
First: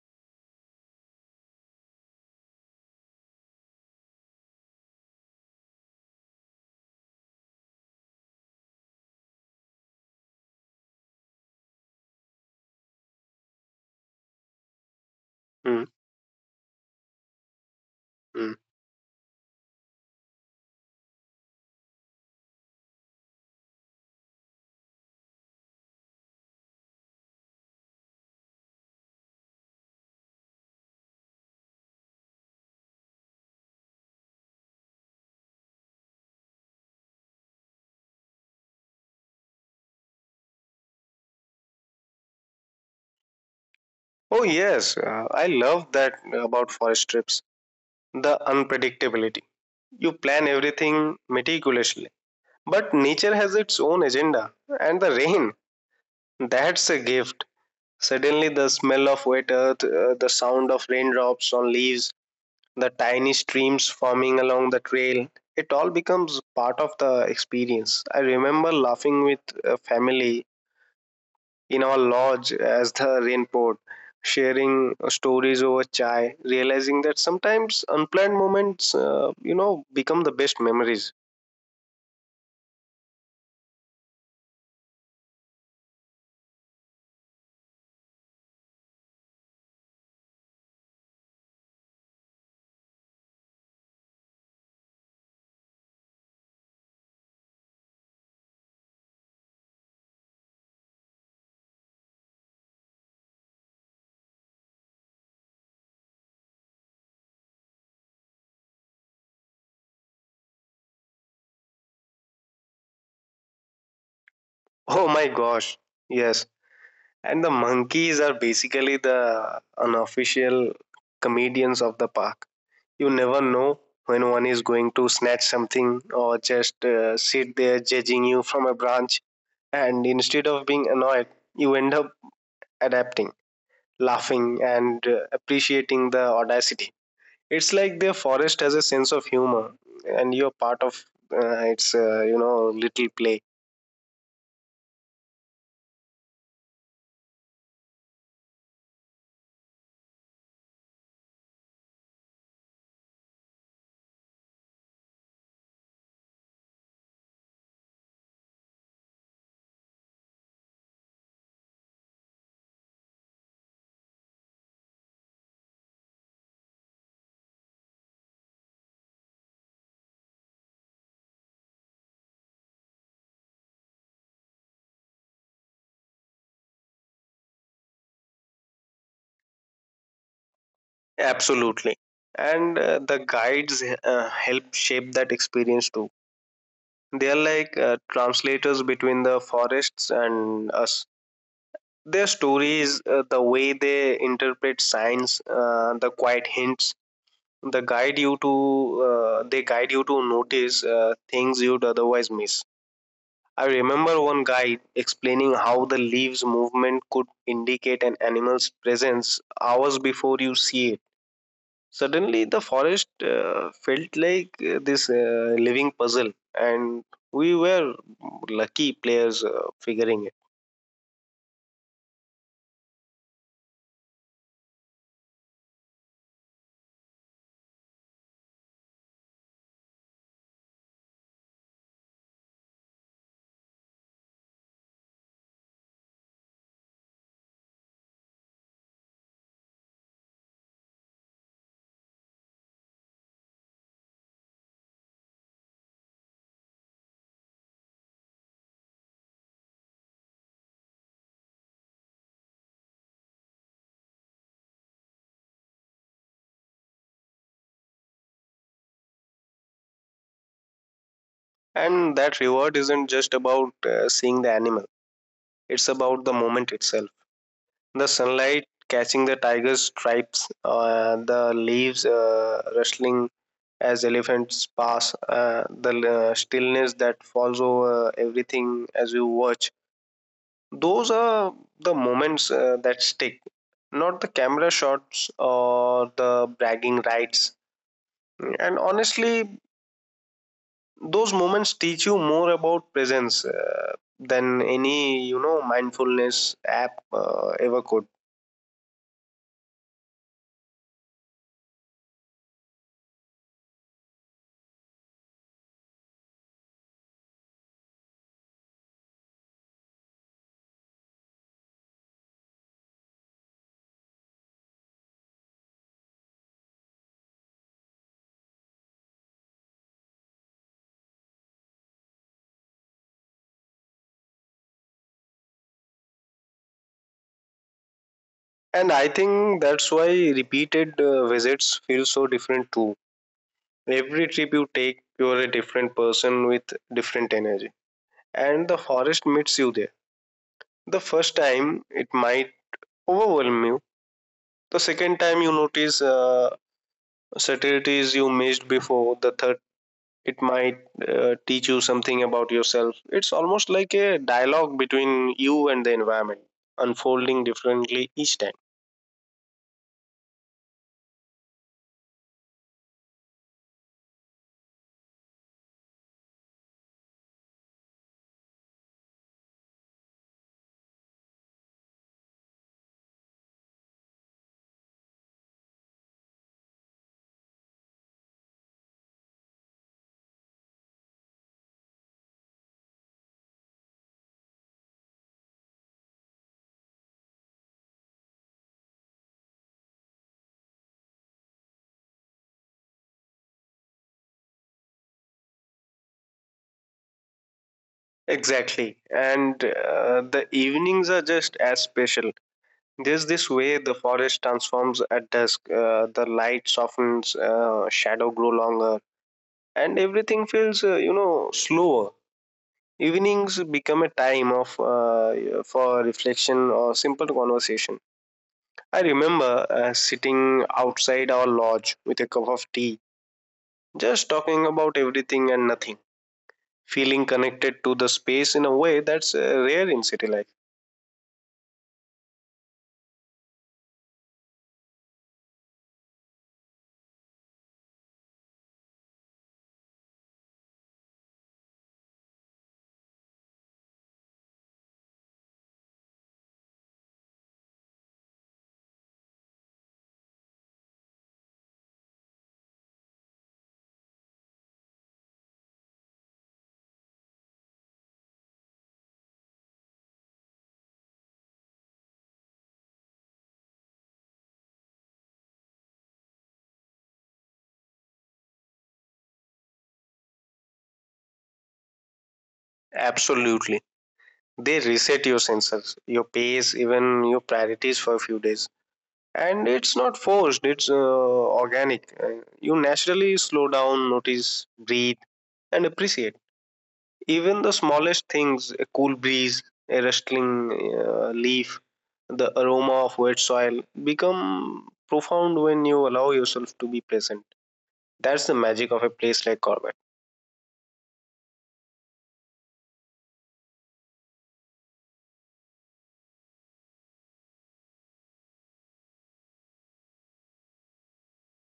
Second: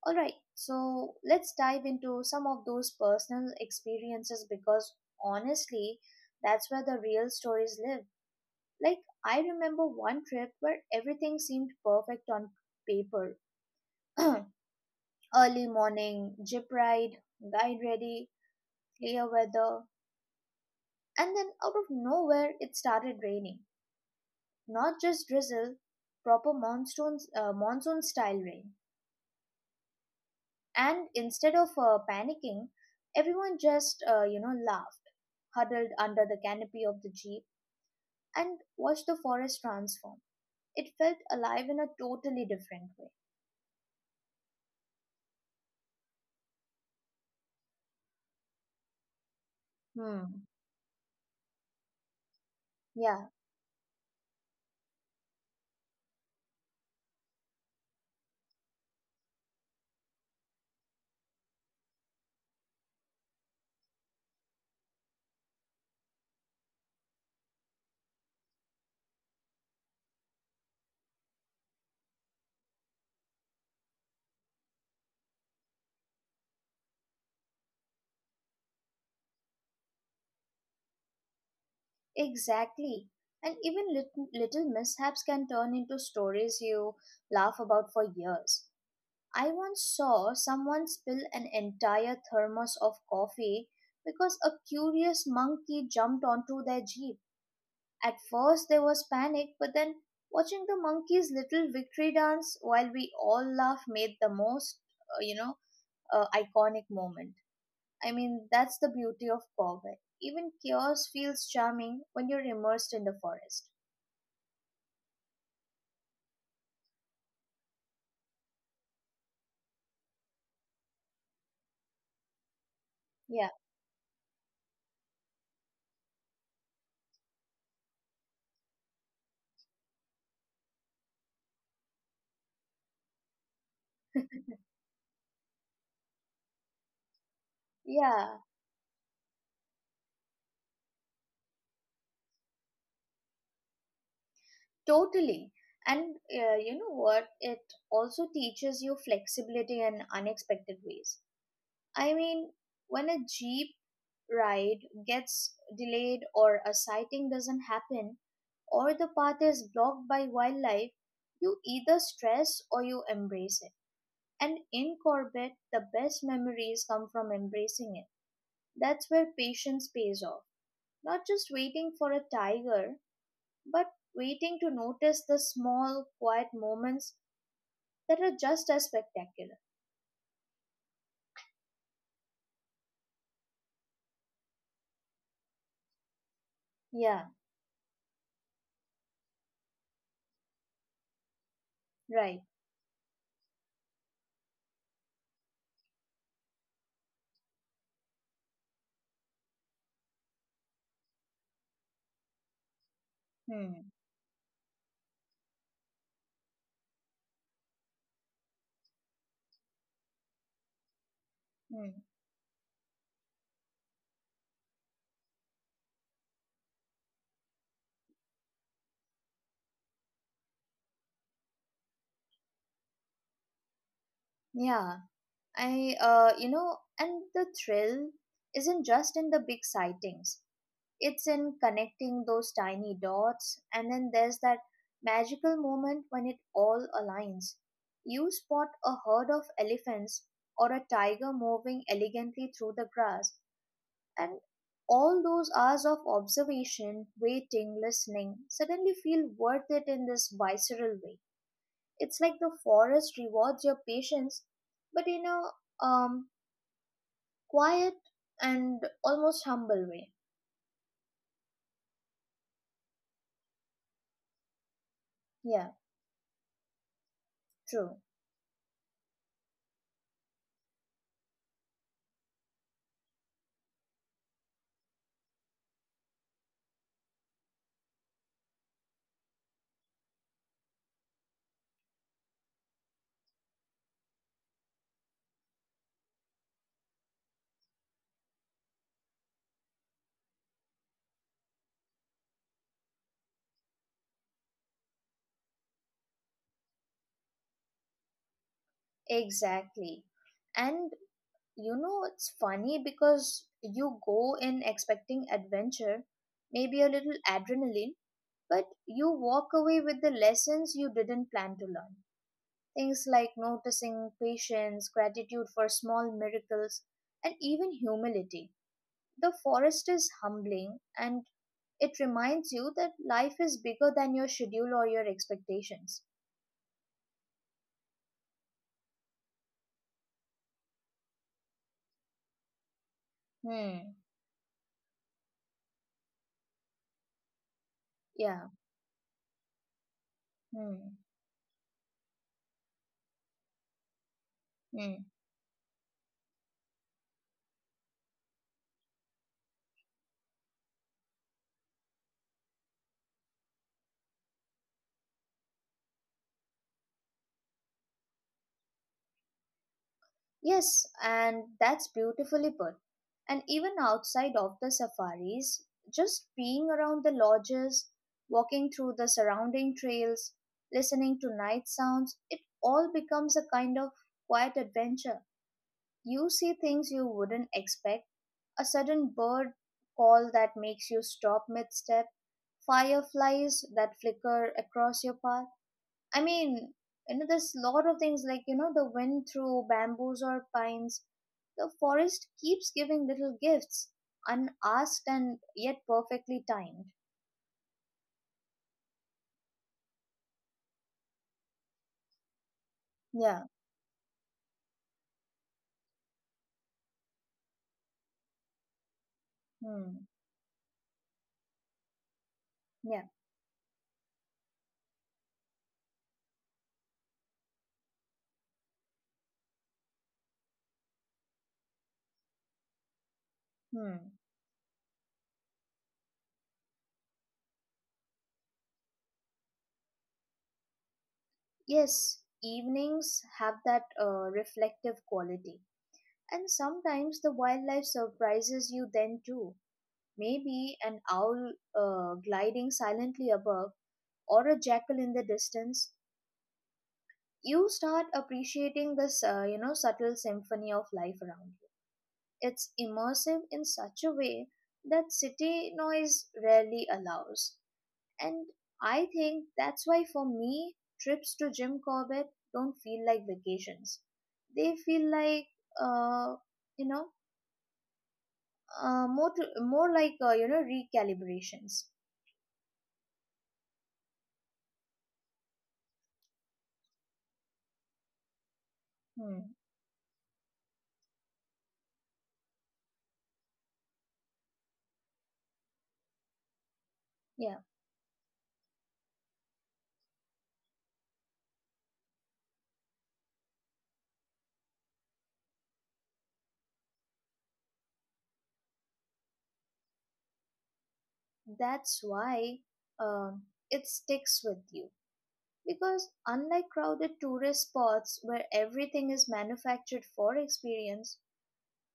[SPEAKER 1] All right, so let's dive into some of those personal experiences because honestly, that's where the real stories live. Like, I remember one trip where everything seemed perfect on paper. Early
[SPEAKER 2] Mm.
[SPEAKER 1] morning, jeep ride, guide ready,
[SPEAKER 2] Mm.
[SPEAKER 1] clear weather, and then out of nowhere it started raining. Not just drizzle, proper monsoon style rain. And instead of panicking, everyone just laughed, huddled under the canopy of the jeep, and watched the forest transform. It felt alive in a totally different way.
[SPEAKER 2] Oh yes, I love that about forest trips, the unpredictability. You plan
[SPEAKER 1] Hmm.
[SPEAKER 2] everything meticulously, but
[SPEAKER 1] Yeah,
[SPEAKER 2] nature has its own agenda. And the rain, that's a gift. Suddenly the smell of wet earth, the sound of raindrops on leaves, the tiny streams forming along the trail. It all becomes part of the experience. I remember laughing with a family in our lodge as the rain poured, sharing stories over chai, realizing that sometimes unplanned moments, become the best memories.
[SPEAKER 1] exactly. And even little mishaps can turn into stories you laugh about for years. I once saw someone spill an entire thermos of coffee because a curious monkey jumped onto their jeep. At first there was panic, but then watching the monkey's little victory dance while we all laugh made the most, uh, you know, iconic moment. I mean, that's the beauty of Corvette. Even chaos feels charming when you're immersed in the forest.
[SPEAKER 2] Oh my gosh, yes. And the monkeys are basically the unofficial comedians of the park. You
[SPEAKER 1] Yeah,
[SPEAKER 2] never know when one is going to snatch something or just sit there judging you from a branch. And instead of being annoyed, you end up adapting, laughing, and appreciating the audacity. It's like the
[SPEAKER 1] yeah,
[SPEAKER 2] forest has a sense of humor, and you're part of its, little play.
[SPEAKER 1] totally. And you know what? It also teaches you flexibility in unexpected ways. I mean, when a Jeep ride gets delayed or a sighting doesn't happen or the path is blocked by wildlife, you either stress or you embrace it. And in Corbett, the best memories come from embracing it. That's where patience pays off. Not just waiting for a tiger, but waiting to notice the small, quiet moments that are just as spectacular.
[SPEAKER 2] Absolutely. And the guides help shape that experience too.
[SPEAKER 1] Yeah,
[SPEAKER 2] They are like translators between the forests and us.
[SPEAKER 1] right.
[SPEAKER 2] Their stories, the way they interpret signs, the quiet hints, they guide you to notice things you'd otherwise miss. I
[SPEAKER 1] Hmm.
[SPEAKER 2] remember one guide explaining how the leaves movement could indicate an animal's presence hours before you see it.
[SPEAKER 1] Hmm.
[SPEAKER 2] Suddenly, the forest felt like this living puzzle, and we were lucky players figuring it.
[SPEAKER 1] Yeah. And the thrill isn't just in the big sightings. It's in connecting those tiny dots, and then there's that magical moment when it all aligns. You spot a herd of elephants or a tiger moving elegantly through the grass, and all those hours of observation, waiting, listening suddenly feel worth it in this visceral way. It's like the forest rewards your patience, but in a quiet and almost humble way.
[SPEAKER 2] And that reward isn't just about seeing the animal,
[SPEAKER 1] Yeah,
[SPEAKER 2] it's about the moment itself:
[SPEAKER 1] true.
[SPEAKER 2] the sunlight catching the tiger's stripes, the leaves rustling as elephants pass, the stillness that falls over everything as you watch. Those are the moments that stick, not the camera shots or the bragging rights. And honestly, those moments teach you more about presence than any mindfulness app ever could.
[SPEAKER 1] Exactly. And it's funny because you go in expecting adventure, maybe a little adrenaline, but you walk away with the lessons you didn't plan to learn. Things like noticing patience, gratitude for small miracles, and even humility. The forest is humbling, and it reminds you that life is bigger than your schedule or your expectations.
[SPEAKER 2] And I think that's why repeated visits feel so different too.
[SPEAKER 1] Hmm.
[SPEAKER 2] Every trip you take, you're a different person with different energy.
[SPEAKER 1] Yeah.
[SPEAKER 2] And the forest meets you there. The
[SPEAKER 1] Hmm.
[SPEAKER 2] first time, it might overwhelm you. The
[SPEAKER 1] Hmm.
[SPEAKER 2] second time, you notice subtleties you missed before. The third, it might teach you something about yourself. It's almost like a dialogue between you and the environment, unfolding differently each time.
[SPEAKER 1] Yes, and that's beautifully put. And even outside of the safaris, just being around the lodges, walking through the surrounding trails, listening to night sounds, it all becomes a kind of quiet adventure. You see things you wouldn't expect, a sudden bird call that makes you stop mid-step, fireflies that flicker across your path. I mean, there's a lot of things like, the wind through bamboos or pines. The forest keeps giving little gifts, unasked and yet perfectly timed.
[SPEAKER 2] Exactly. And the evenings are just as special. There's
[SPEAKER 1] Yeah.
[SPEAKER 2] this way the forest transforms at dusk, the light softens, shadow grow longer, and
[SPEAKER 1] Hmm.
[SPEAKER 2] everything feels, slower.
[SPEAKER 1] Yeah.
[SPEAKER 2] Evenings become a time of for reflection or simple conversation. I remember sitting outside our lodge with a cup of tea,
[SPEAKER 1] Hmm.
[SPEAKER 2] just talking about everything and nothing, feeling connected to the space in a way that's rare in city life.
[SPEAKER 1] Yes, evenings have that reflective quality. And sometimes the wildlife surprises you then too. Maybe an owl gliding silently above, or a jackal in the distance. You start appreciating this subtle symphony of life around you. It's immersive in such a way that city noise rarely allows. And I think that's why, for me, trips to Jim Corbett don't feel like vacations. They feel like uh, you know more like recalibrations.
[SPEAKER 2] Absolutely. They reset your sensors, your pace, even your priorities for a few days.
[SPEAKER 1] Hmm.
[SPEAKER 2] And it's not forced, it's organic. You naturally slow down, notice, breathe, and appreciate.
[SPEAKER 1] Yeah.
[SPEAKER 2] Even the smallest things, a cool breeze, a rustling leaf, the aroma of wet soil, become profound when you allow yourself to be present. That's the magic of a place like Corbett.
[SPEAKER 1] That's why uh, it sticks with you. Because unlike crowded tourist spots where everything is manufactured for experience,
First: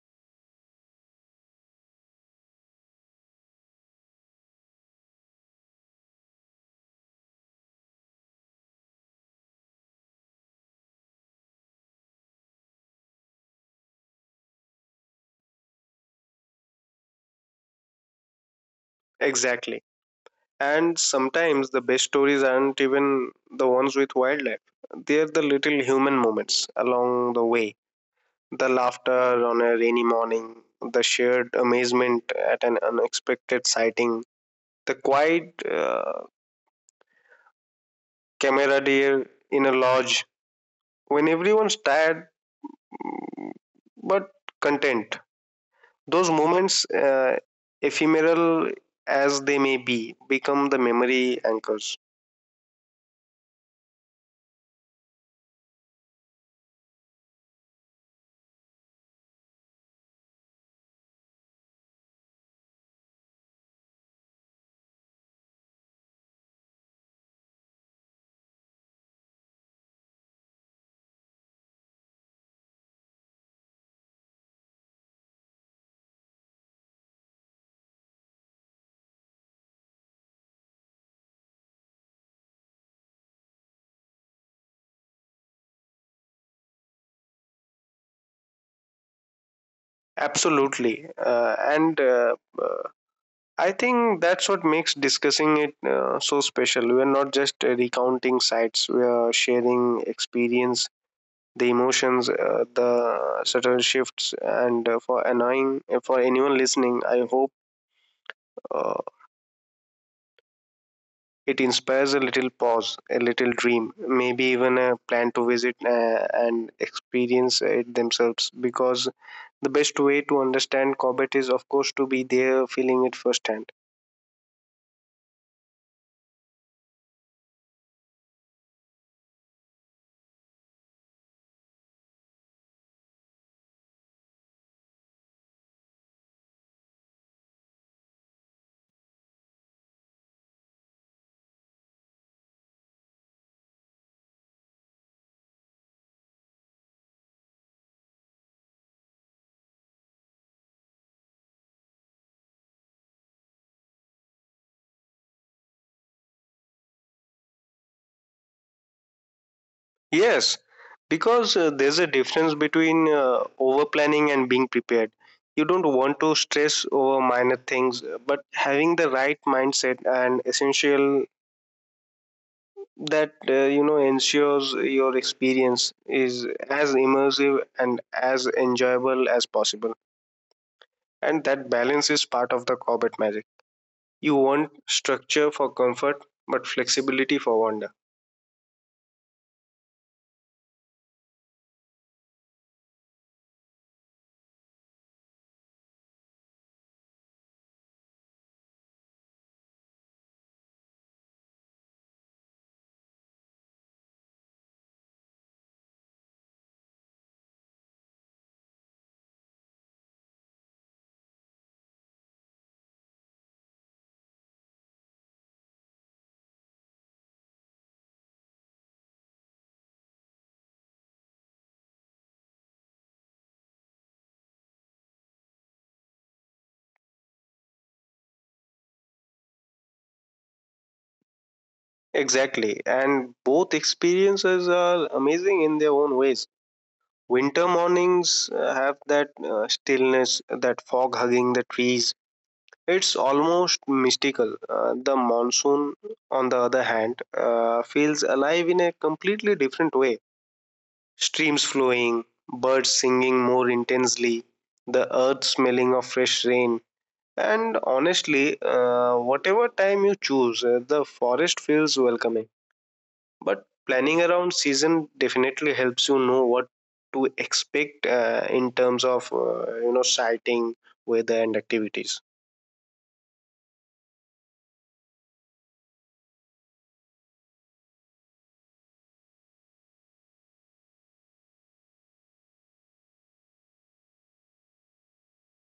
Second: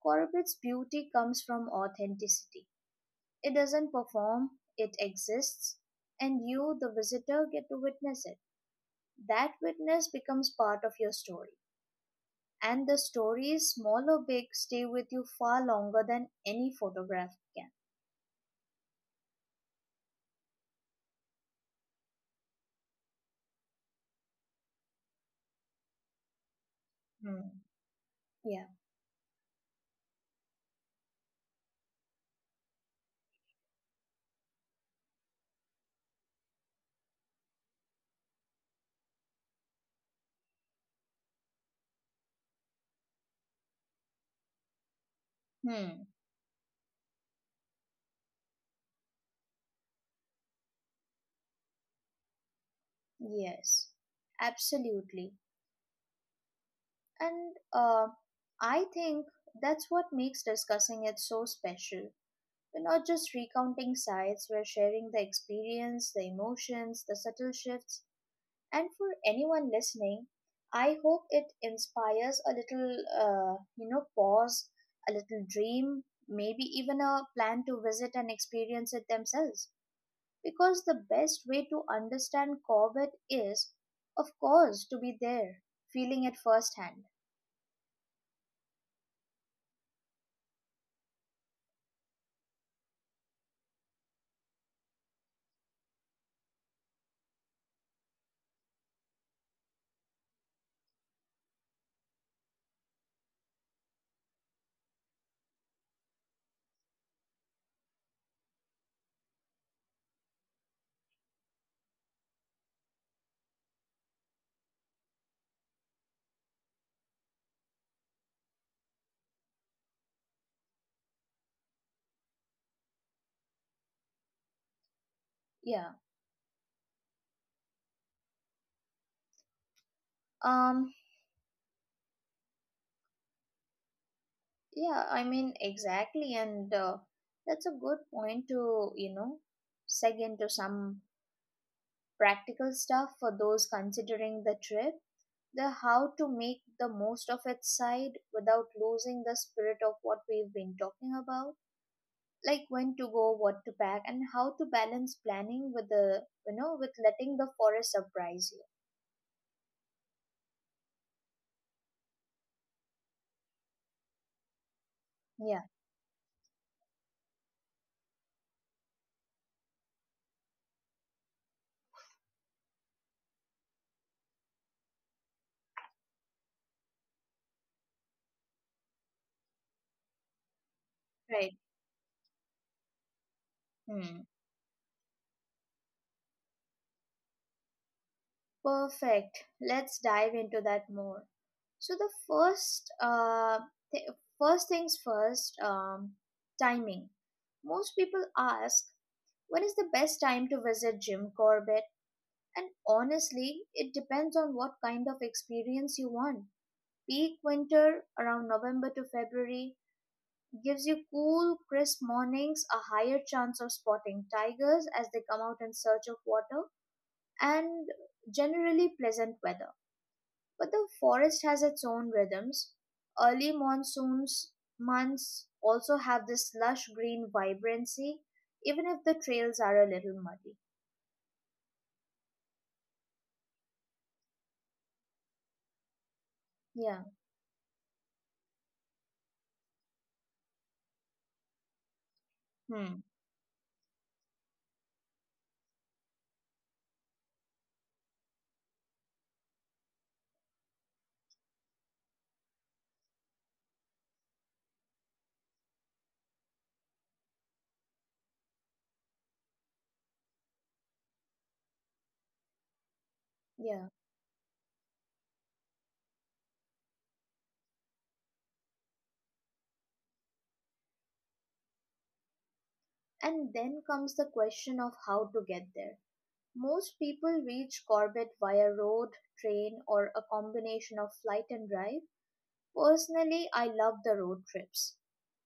[SPEAKER 1] Corbett's beauty comes from authenticity. It doesn't perform, it exists, and you, the visitor, get to witness it. That witness becomes part of your story. And the stories, small or big, stay with you far longer than any photograph can.
[SPEAKER 2] Exactly. And sometimes the best stories aren't even the ones with wildlife. They're the little human moments along the
[SPEAKER 1] Hmm.
[SPEAKER 2] way. The
[SPEAKER 1] Yeah.
[SPEAKER 2] laughter on a rainy morning, the shared amazement at an unexpected sighting, the quiet camaraderie in a lodge when everyone's tired, mm, but content.
[SPEAKER 1] Hmm.
[SPEAKER 2] Those moments, ephemeral as they may be, become the memory anchors.
[SPEAKER 1] Yes. Absolutely. And I think that's what makes discussing it so special. We're not just recounting sides, we're sharing the experience, the emotions, the subtle shifts. And for anyone listening, I hope it inspires a little pause, a little dream, maybe even a plan to visit and experience it themselves. Because the best way to understand Corbett is, of course, to be there, feeling it firsthand.
[SPEAKER 2] Absolutely. And uh, I think that's what makes discussing it so special. We're not just recounting sites, we are sharing experience, the emotions, the subtle shifts. And for annoying, for anyone listening, I hope uh, it inspires a little pause, a little dream, maybe even a plan to visit and experience it themselves. Because the best way to understand Cobbett is, of course, to be there, feeling it firsthand.
[SPEAKER 1] Yeah. Um, yeah, I mean, exactly. And that's a good point to seg into some practical stuff for those considering the trip. The how to make the most of its side without losing the spirit of what we've been talking about. Like when to go, what to pack, and how to balance planning with letting the forest surprise
[SPEAKER 2] Yes, because there's a difference between over planning and being prepared. You
[SPEAKER 1] you.
[SPEAKER 2] don't
[SPEAKER 1] Yeah,
[SPEAKER 2] want to stress over minor things, but having the right mindset and essential that ensures your experience is as immersive and as enjoyable as possible. And that
[SPEAKER 1] right.
[SPEAKER 2] balance is part of the Corbett magic. You
[SPEAKER 1] Hmm.
[SPEAKER 2] want structure for comfort, but flexibility for wonder.
[SPEAKER 1] Perfect. Let's dive into that more. So the th- first things first, timing. Most people ask, when is the best time to visit Jim Corbett? And honestly, it depends on what kind of experience you want. Peak winter around November to February gives you cool, crisp mornings, a higher chance of spotting tigers as they come out in search of water, and generally pleasant weather but the forest has its own rhythms. Early monsoons months also have this lush green vibrancy, even if the trails are a little muddy.
[SPEAKER 2] Exactly, and both experiences are amazing in their own ways.
[SPEAKER 1] Yeah.
[SPEAKER 2] Winter mornings have that stillness, that fog hugging the trees. It's
[SPEAKER 1] Hmm.
[SPEAKER 2] almost mystical. The monsoon, on the other hand, feels alive in a completely different way. Streams flowing, birds singing more intensely, the earth smelling of fresh rain. And honestly, whatever time you choose, the forest feels welcoming, but
[SPEAKER 1] Yeah.
[SPEAKER 2] planning around season definitely helps you know what to expect in terms of sighting, weather, and activities.
[SPEAKER 1] And then comes the question of how to get there. Most people reach Corbett via road, train, or a combination of flight and drive. Personally, I love the road trips.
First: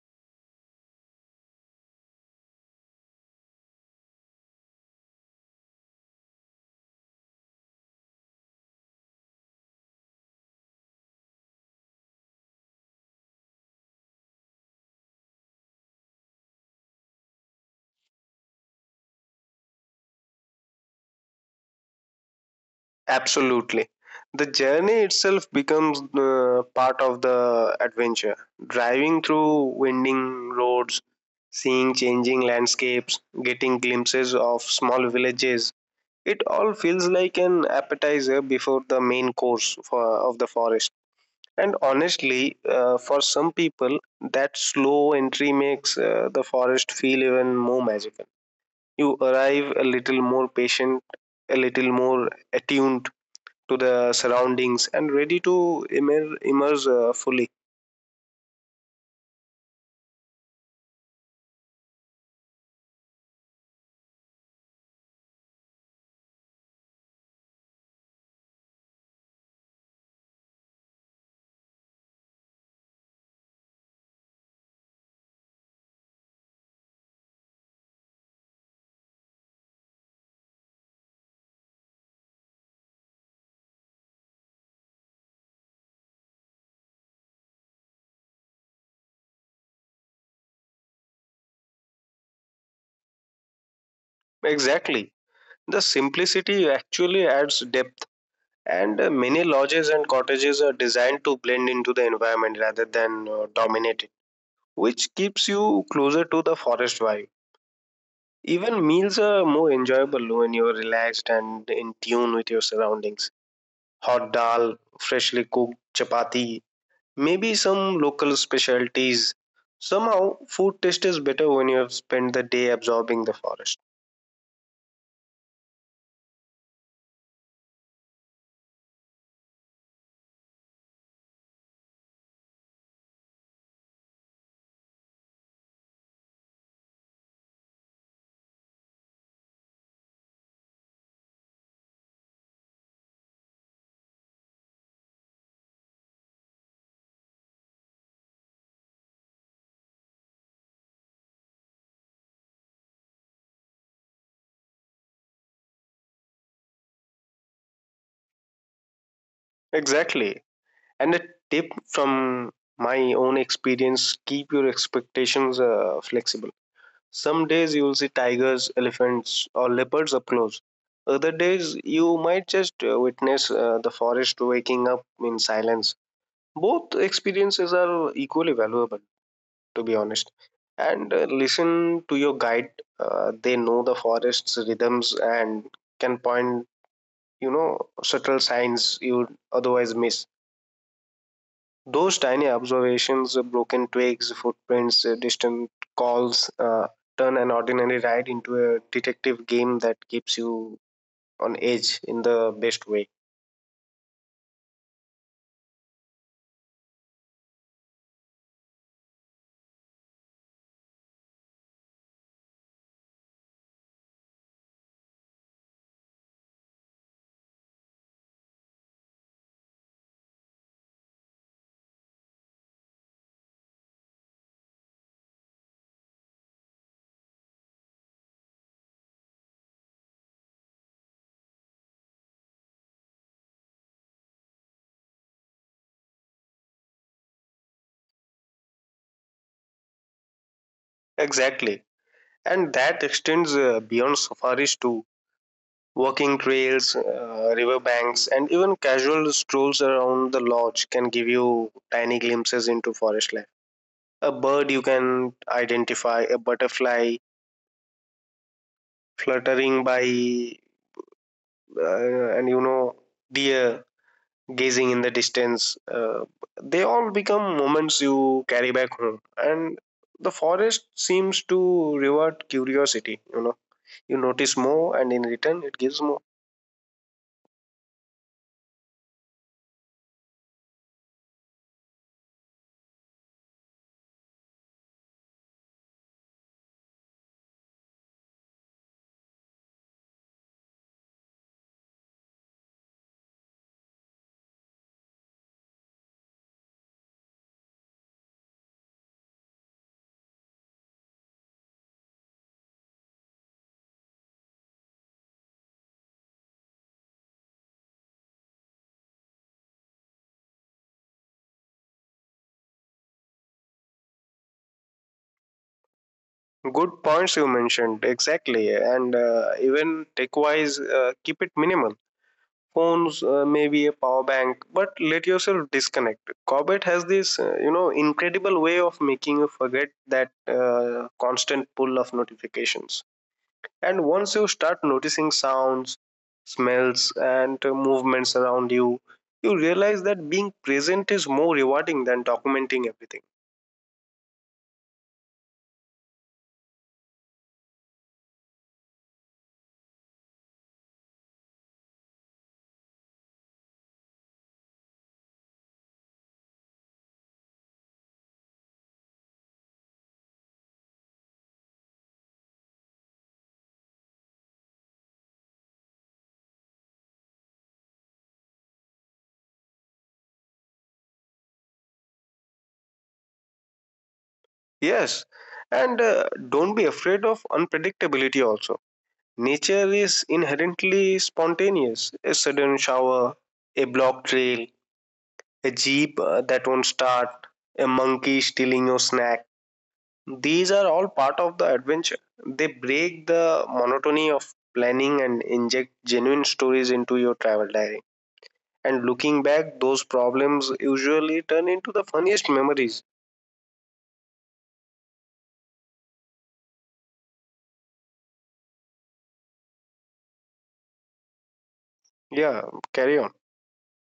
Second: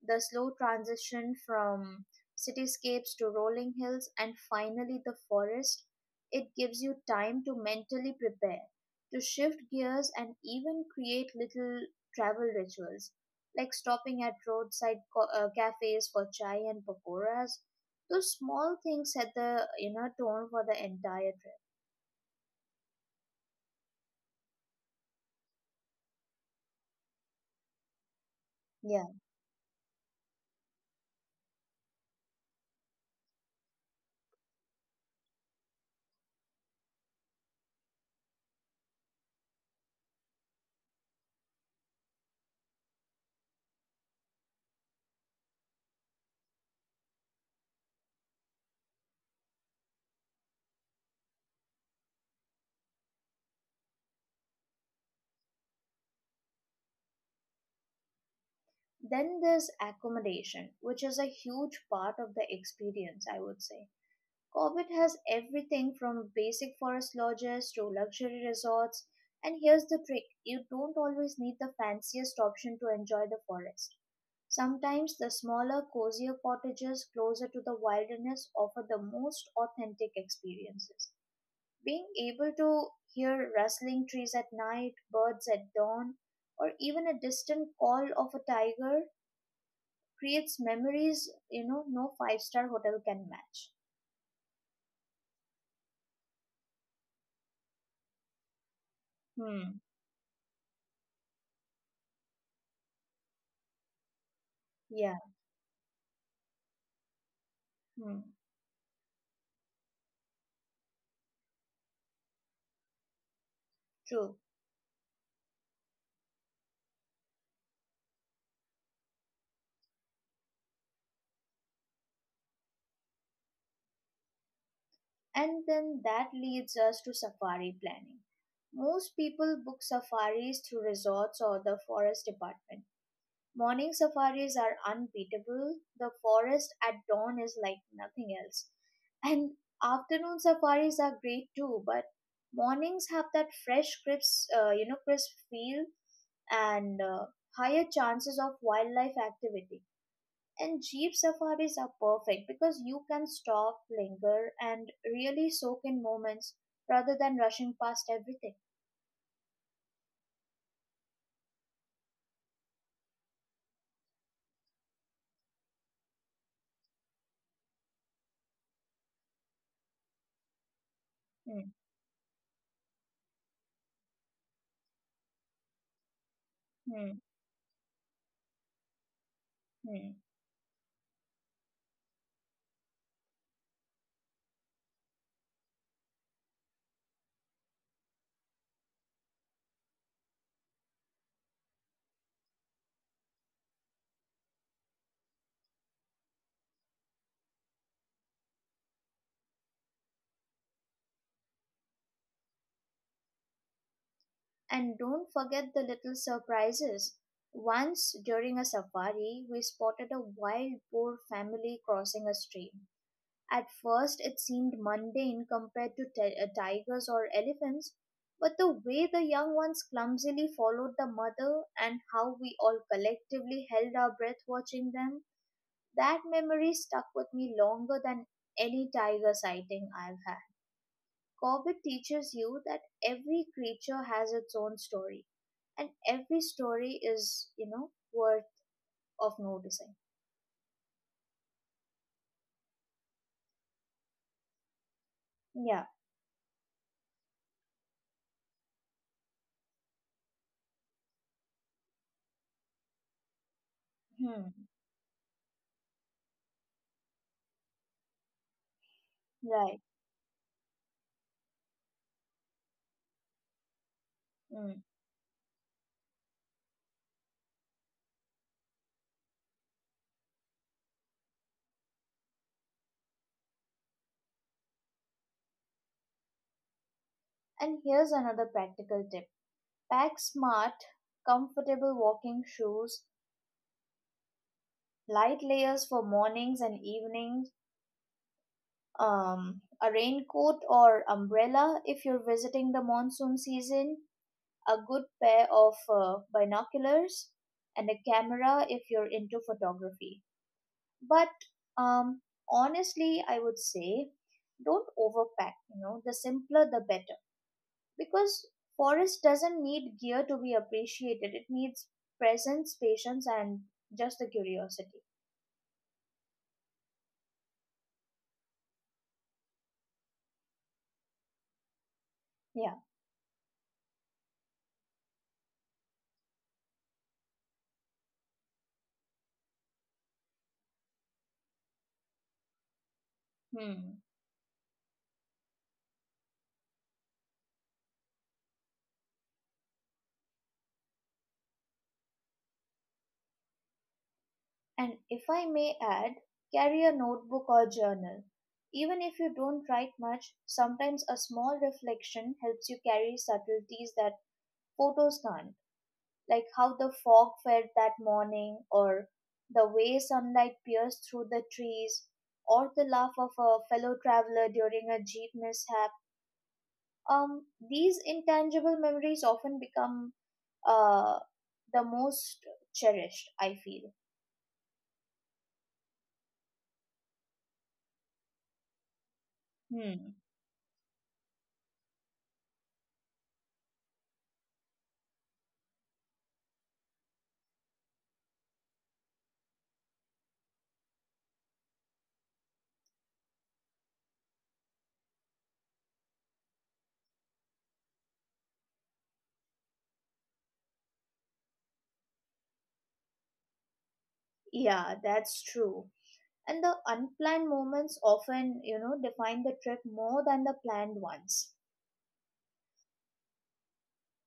[SPEAKER 1] The slow transition from cityscapes to rolling hills and finally the forest, it gives you time to mentally prepare, to shift gears and even create little travel rituals, like stopping at roadside cafes for chai and pakoras. Those small things set the tone for the entire trip.
[SPEAKER 2] Absolutely, the journey itself becomes part of the adventure.
[SPEAKER 1] Yeah.
[SPEAKER 2] Driving through winding roads, seeing changing landscapes, getting glimpses of small villages, it all feels like an appetizer before the main course of the forest. And honestly, for some people, that slow entry makes the forest feel even more magical. You arrive a little more patient, a little more attuned to the surroundings, and ready to immerse fully.
[SPEAKER 1] Then there's accommodation, which is a huge part of the experience, I would say. Corbett has everything from basic forest lodges to luxury resorts. And here's the trick, you don't always need the fanciest option to enjoy the forest. Sometimes the smaller, cozier cottages closer to the wilderness offer the most authentic experiences. Being able to hear rustling trees at night, birds at dawn, or even a distant call of a tiger creates memories, you know, no five-star hotel can match.
[SPEAKER 2] Exactly. The simplicity actually adds depth, and many
[SPEAKER 1] Hmm.
[SPEAKER 2] lodges and cottages are designed to blend into the environment rather than dominate it,
[SPEAKER 1] Yeah.
[SPEAKER 2] which keeps you closer to the forest vibe.
[SPEAKER 1] Hmm.
[SPEAKER 2] Even meals are more enjoyable when you're relaxed and in tune with your surroundings.
[SPEAKER 1] True.
[SPEAKER 2] Hot dal, freshly cooked chapati, maybe some local specialties. Somehow, food taste is better when you have spent the day absorbing the forest.
[SPEAKER 1] And then that leads us to safari planning. Most people book safaris through resorts or the forest department. Morning safaris are unbeatable. The forest at dawn is like nothing else. And afternoon safaris are great too, but mornings have that fresh, crisp, crisp feel and higher chances of wildlife activity. And jeep safaris are perfect because you can stop, linger, and really soak in moments rather than rushing past everything.
[SPEAKER 2] Exactly. And a tip from my own experience, keep your expectations flexible. Some days you'll see tigers, elephants, or leopards up close. Other
[SPEAKER 1] Hmm.
[SPEAKER 2] days you might just witness the forest waking up in silence. Both
[SPEAKER 1] Hmm.
[SPEAKER 2] experiences are equally valuable, to be
[SPEAKER 1] Hmm.
[SPEAKER 2] honest. And listen to your guide. They know the forest's rhythms and can point, you know, subtle signs you'd otherwise miss. Those tiny observations, broken twigs, footprints, distant calls, turn an ordinary ride into a detective game that keeps you on edge in the best way.
[SPEAKER 1] And don't forget the little surprises. Once during a safari, we spotted a wild boar family crossing a stream. At first, it seemed mundane compared to tigers or elephants, but the way the young ones clumsily followed the mother and how we all collectively held our breath watching them, that memory stuck with me longer than any tiger sighting I've had. Corbett teaches you that every creature has its own story, and every story is, you know, worth of noticing.
[SPEAKER 2] Exactly. And that extends beyond safaris too.
[SPEAKER 1] Yeah.
[SPEAKER 2] Walking trails, riverbanks, and even casual strolls around the lodge can give you tiny glimpses into forest life. A
[SPEAKER 1] Hmm.
[SPEAKER 2] bird you can identify, a butterfly fluttering
[SPEAKER 1] Right.
[SPEAKER 2] by, uh, and you know, deer
[SPEAKER 1] Hmm.
[SPEAKER 2] gazing in the distance, they all become moments you carry back home, and the forest seems to reward curiosity. You know, you notice more, and in return it gives more.
[SPEAKER 1] And here's another practical tip: pack smart, comfortable walking shoes, light layers for mornings and evenings, a raincoat or umbrella if you're visiting the monsoon season, a good pair of binoculars, and a camera if you're into photography. But um, Honestly, I would say don't overpack, you know, the simpler the better. Because forest doesn't need gear to be appreciated, it needs presence, patience, and just the curiosity.
[SPEAKER 2] Good points you mentioned, exactly. And even tech wise keep it minimal.
[SPEAKER 1] Yeah.
[SPEAKER 2] Phones, maybe a power bank, but let yourself disconnect. Corbett has this incredible way of making you forget that constant pull of notifications. And
[SPEAKER 1] Hmm.
[SPEAKER 2] once you start noticing sounds, smells, and movements around you, you realize that being present is more rewarding than documenting everything.
[SPEAKER 1] And if I may add, carry a notebook or journal. Even if you don't write much, sometimes a small reflection helps you carry subtleties that photos can't, like how the fog felt that morning, or the way sunlight pierced through the trees, or the laugh of a fellow traveler during a jeep mishap. These intangible memories often become uh, the most cherished, I feel.
[SPEAKER 2] Yes, and don't be afraid of unpredictability also. Nature
[SPEAKER 1] Hmm.
[SPEAKER 2] is inherently spontaneous. A sudden shower, a blocked trail, a jeep that won't start, a monkey stealing your snack. These are all part of the adventure. They break the monotony of planning and inject genuine stories into your travel diary. And looking back, those problems usually turn into the funniest memories.
[SPEAKER 1] Yeah, that's true. And the unplanned moments often, you know, define the trip more than the planned ones.
[SPEAKER 2] Yeah, carry on.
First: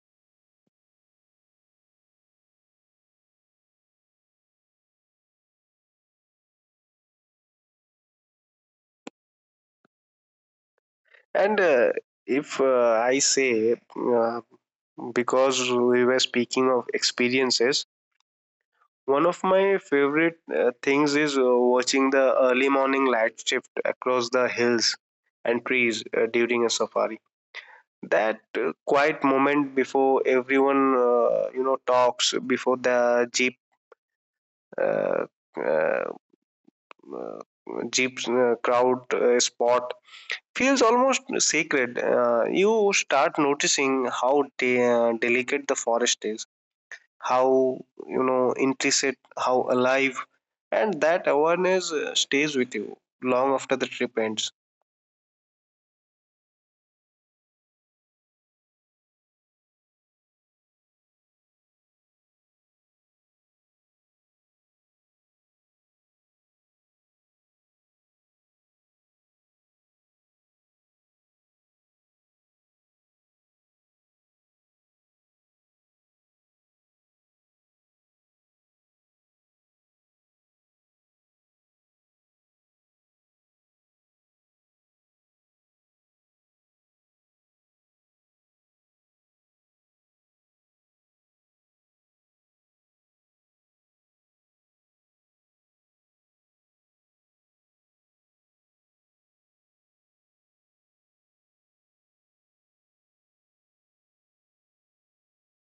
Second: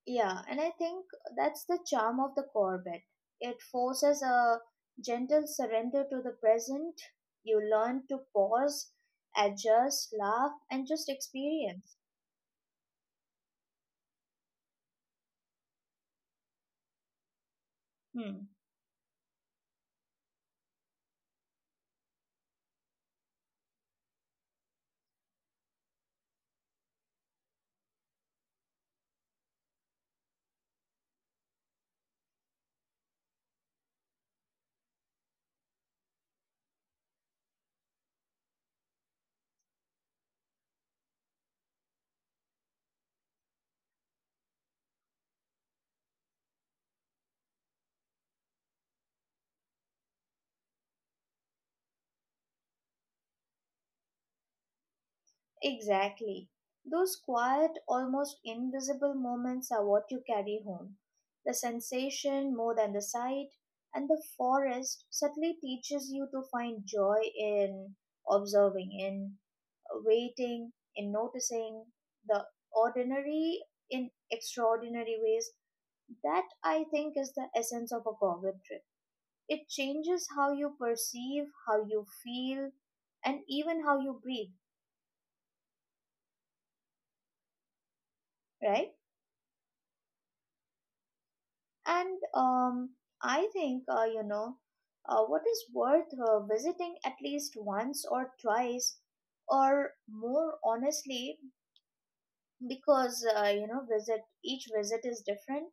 [SPEAKER 1] Yeah, and I think that's the charm of the Corbett. It forces a gentle surrender to the present. You learn to pause, adjust, laugh, and just
[SPEAKER 2] And uh,
[SPEAKER 1] experience.
[SPEAKER 2] if uh, I say, because we were speaking of experiences,
[SPEAKER 1] Hmm.
[SPEAKER 2] one of my favorite things is watching the early morning light shift across the hills and trees during a safari, that quiet moment before everyone talks, before the uh, uh, uh, jeep crowd spot, feels almost sacred. You start noticing how delicate the forest is, how, you know, intricate, how alive, and that awareness stays with you long after the trip ends.
[SPEAKER 1] Exactly. Those quiet, almost invisible moments are what you carry home. The sensation more than the sight, and the forest subtly teaches you to find joy in observing, in waiting, in noticing the ordinary in extraordinary ways. That I think is the essence of a Goblin trip. It changes how you perceive, how you feel, and even how you breathe, right? And I think, you know, What is worth visiting at least once or twice or more honestly, because, you know, visit each visit is different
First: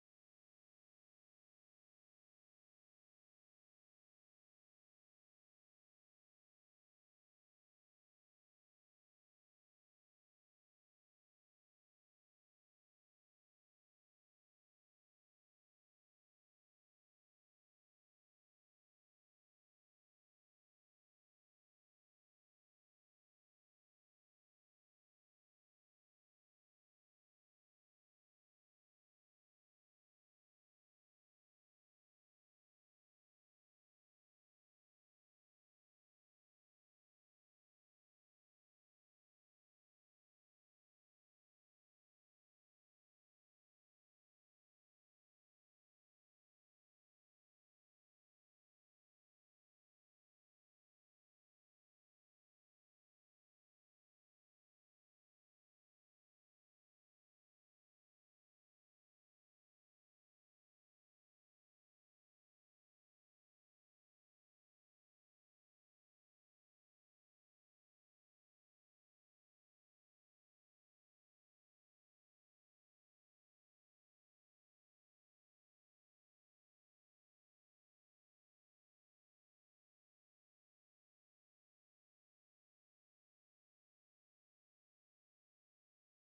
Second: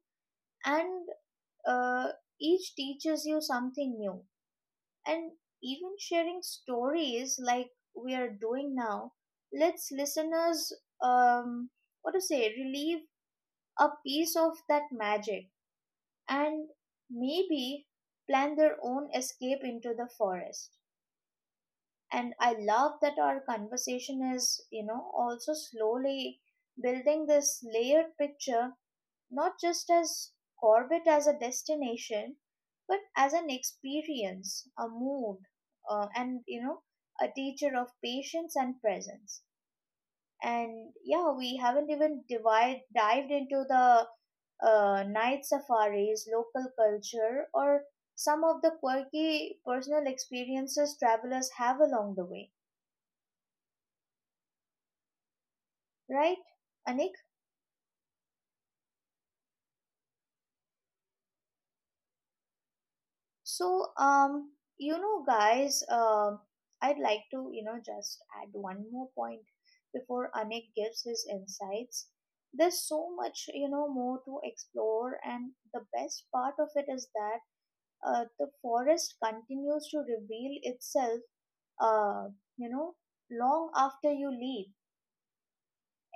[SPEAKER 1] and uh, each teaches you something new. And even sharing stories like we are doing now lets listeners, um, what to say, relieve a piece of that magic and maybe plan their own escape into the forest. And I love that our conversation is, you know, also slowly building this layered picture, not just as Corbett as a destination, but as an experience, a mood, and, you know, a teacher of patience and presence. And yeah, we haven't even dived into the night safaris, local culture, or some of the quirky personal experiences travelers have along the way, right, Anik? So, um, you know, guys, I'd like to, you know, just add one more point before Anik gives his insights. There's so much, you know, more to explore, and the best part of it is that the forest continues to reveal itself, uh, you know, long after you leave.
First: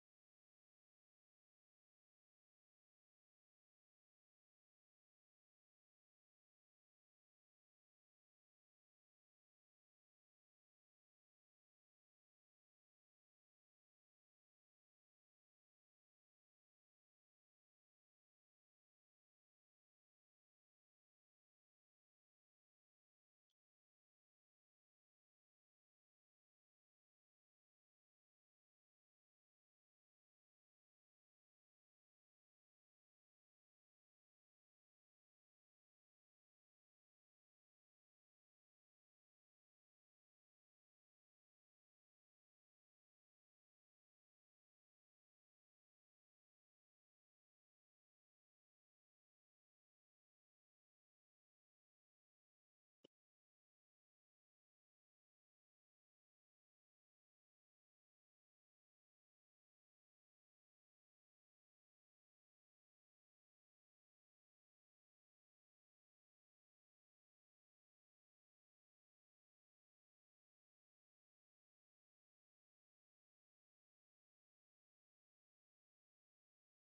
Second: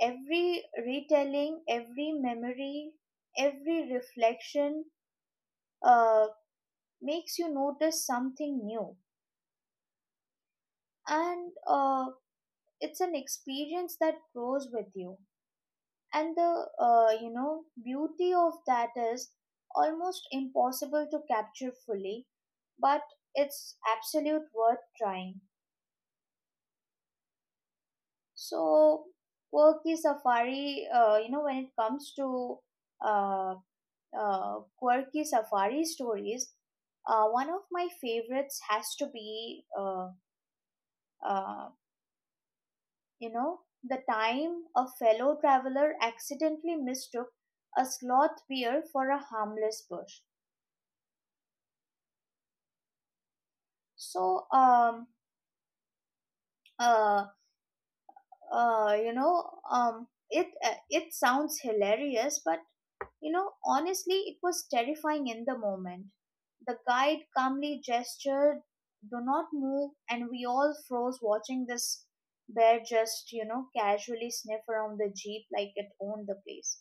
[SPEAKER 1] Every retelling, every memory, every reflection uh, makes you notice something new. And It's an experience that grows with you. And the you know, beauty of that is almost impossible to capture fully, but it's absolute worth trying. So quirky safari, you know, when it comes to uh, quirky safari stories, one of my favorites has to be, uh, you know, the time a fellow traveler accidentally mistook a sloth bear for a harmless bush. So, uh, you know, it It sounds hilarious, but you know, honestly, it was terrifying in the moment. The guide calmly gestured, do not move, and we all froze watching this bear just, you know, casually sniff around the jeep like it owned the place.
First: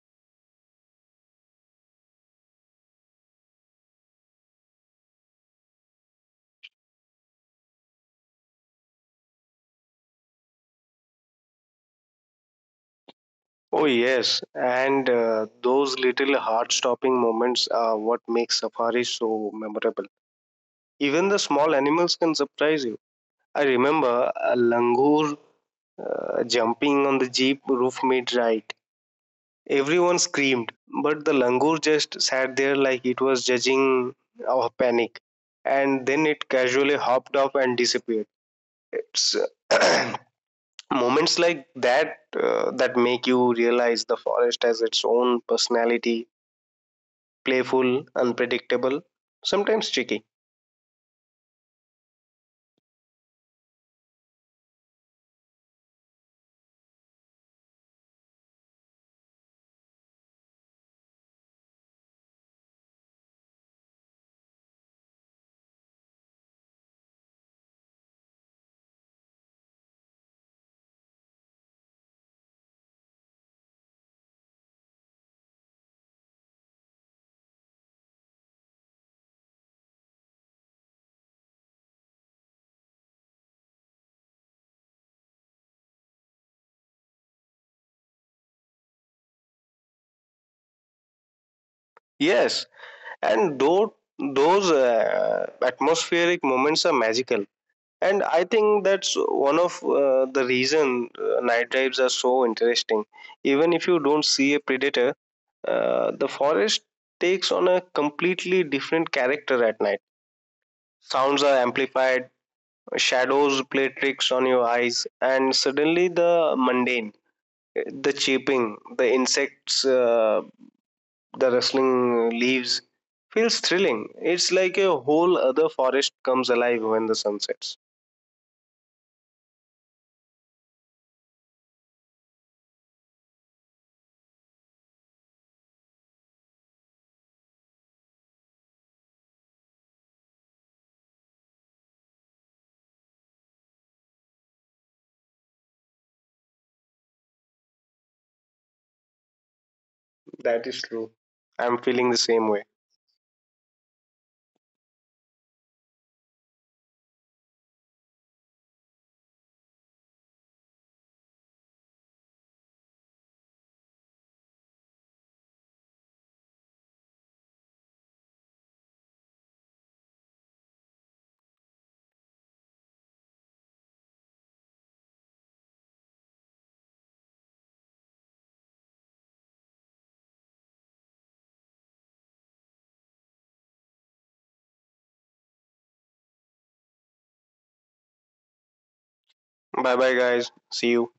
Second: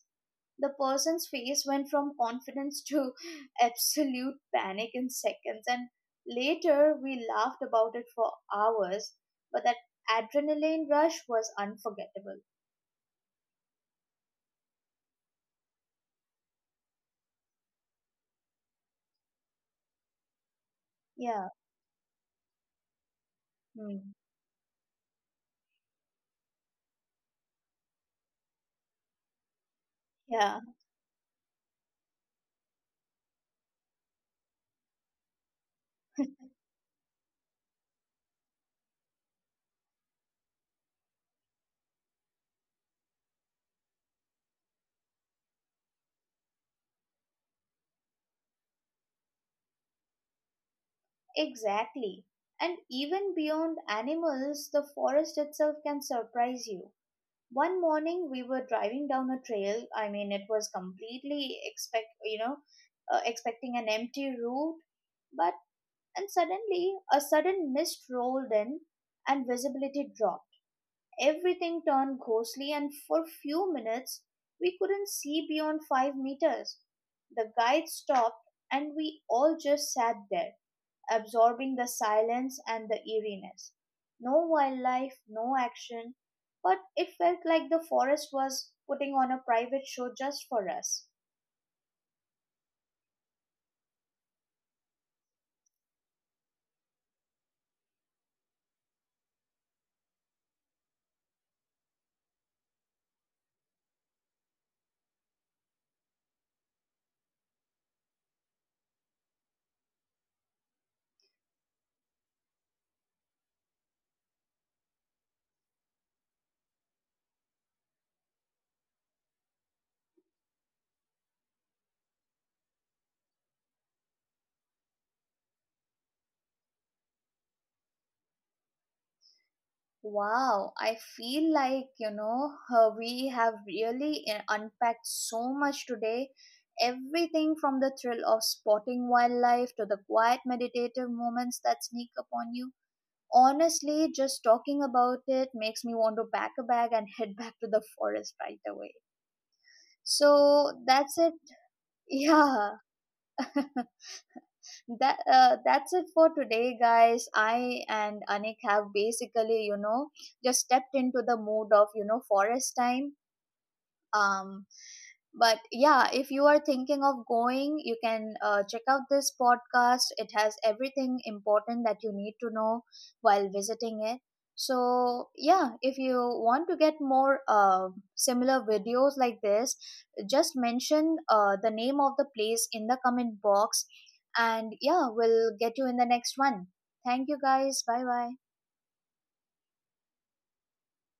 [SPEAKER 1] The person's face went from confidence to absolute panic in seconds, and later we laughed about it for hours, but that adrenaline rush was unforgettable.
[SPEAKER 2] Oh yes, and those little heart-stopping moments are what make safaris so memorable. Even the
[SPEAKER 1] Yeah.
[SPEAKER 2] small animals can surprise you. I
[SPEAKER 1] Hmm.
[SPEAKER 2] remember a langur jumping on the jeep roof mid-ride. Everyone
[SPEAKER 1] Yeah.
[SPEAKER 2] screamed, but the langur just sat there like it was judging our panic, and then it casually hopped up and disappeared. It's moments like that that make you realize the forest has its own personality, playful, unpredictable, sometimes tricky.
[SPEAKER 1] Exactly. And even beyond animals, the forest itself can surprise you. One morning we were driving down a trail. I mean, it was completely expecting an empty route, but and suddenly a sudden mist rolled in and visibility dropped. Everything turned ghostly, and for a few minutes we couldn't see beyond 5 meters. The guide stopped, and we all just sat there, absorbing the silence and the eeriness. No wildlife, no action, but it felt like the forest was putting on a private show just for us.
[SPEAKER 2] Yes, and though those atmospheric moments are magical, and I think that's one of the reason night drives are so interesting. Even if you don't see a predator, the forest takes on a completely different character at night. Sounds are amplified, shadows play tricks on your eyes, and suddenly the mundane, the chirping, the insects, the rustling leaves, feels thrilling. It's like a whole other forest comes alive when the sun sets.
[SPEAKER 1] Wow, I feel like, you know, we have really unpacked so much today. Everything from the thrill of spotting wildlife to the quiet meditative moments that sneak upon you. Honestly, just talking about it makes me want to pack a bag and head back to the forest right away. So
[SPEAKER 2] That is
[SPEAKER 1] that's it.
[SPEAKER 2] true. I'm feeling the
[SPEAKER 1] Yeah.
[SPEAKER 2] same way.
[SPEAKER 1] That's it for today, guys. I and Anik have basically, you know, just stepped into the mood of, you know, forest time. um but yeah, if you are thinking of going, you can check out this podcast. It has everything important that you need to know while visiting it. So yeah, if you want to get more similar videos like this, just mention the name of the place in the comment box, and yeah, we'll get you in the next one. Thank you, guys. Bye bye.
[SPEAKER 2] Bye bye, guys. See you.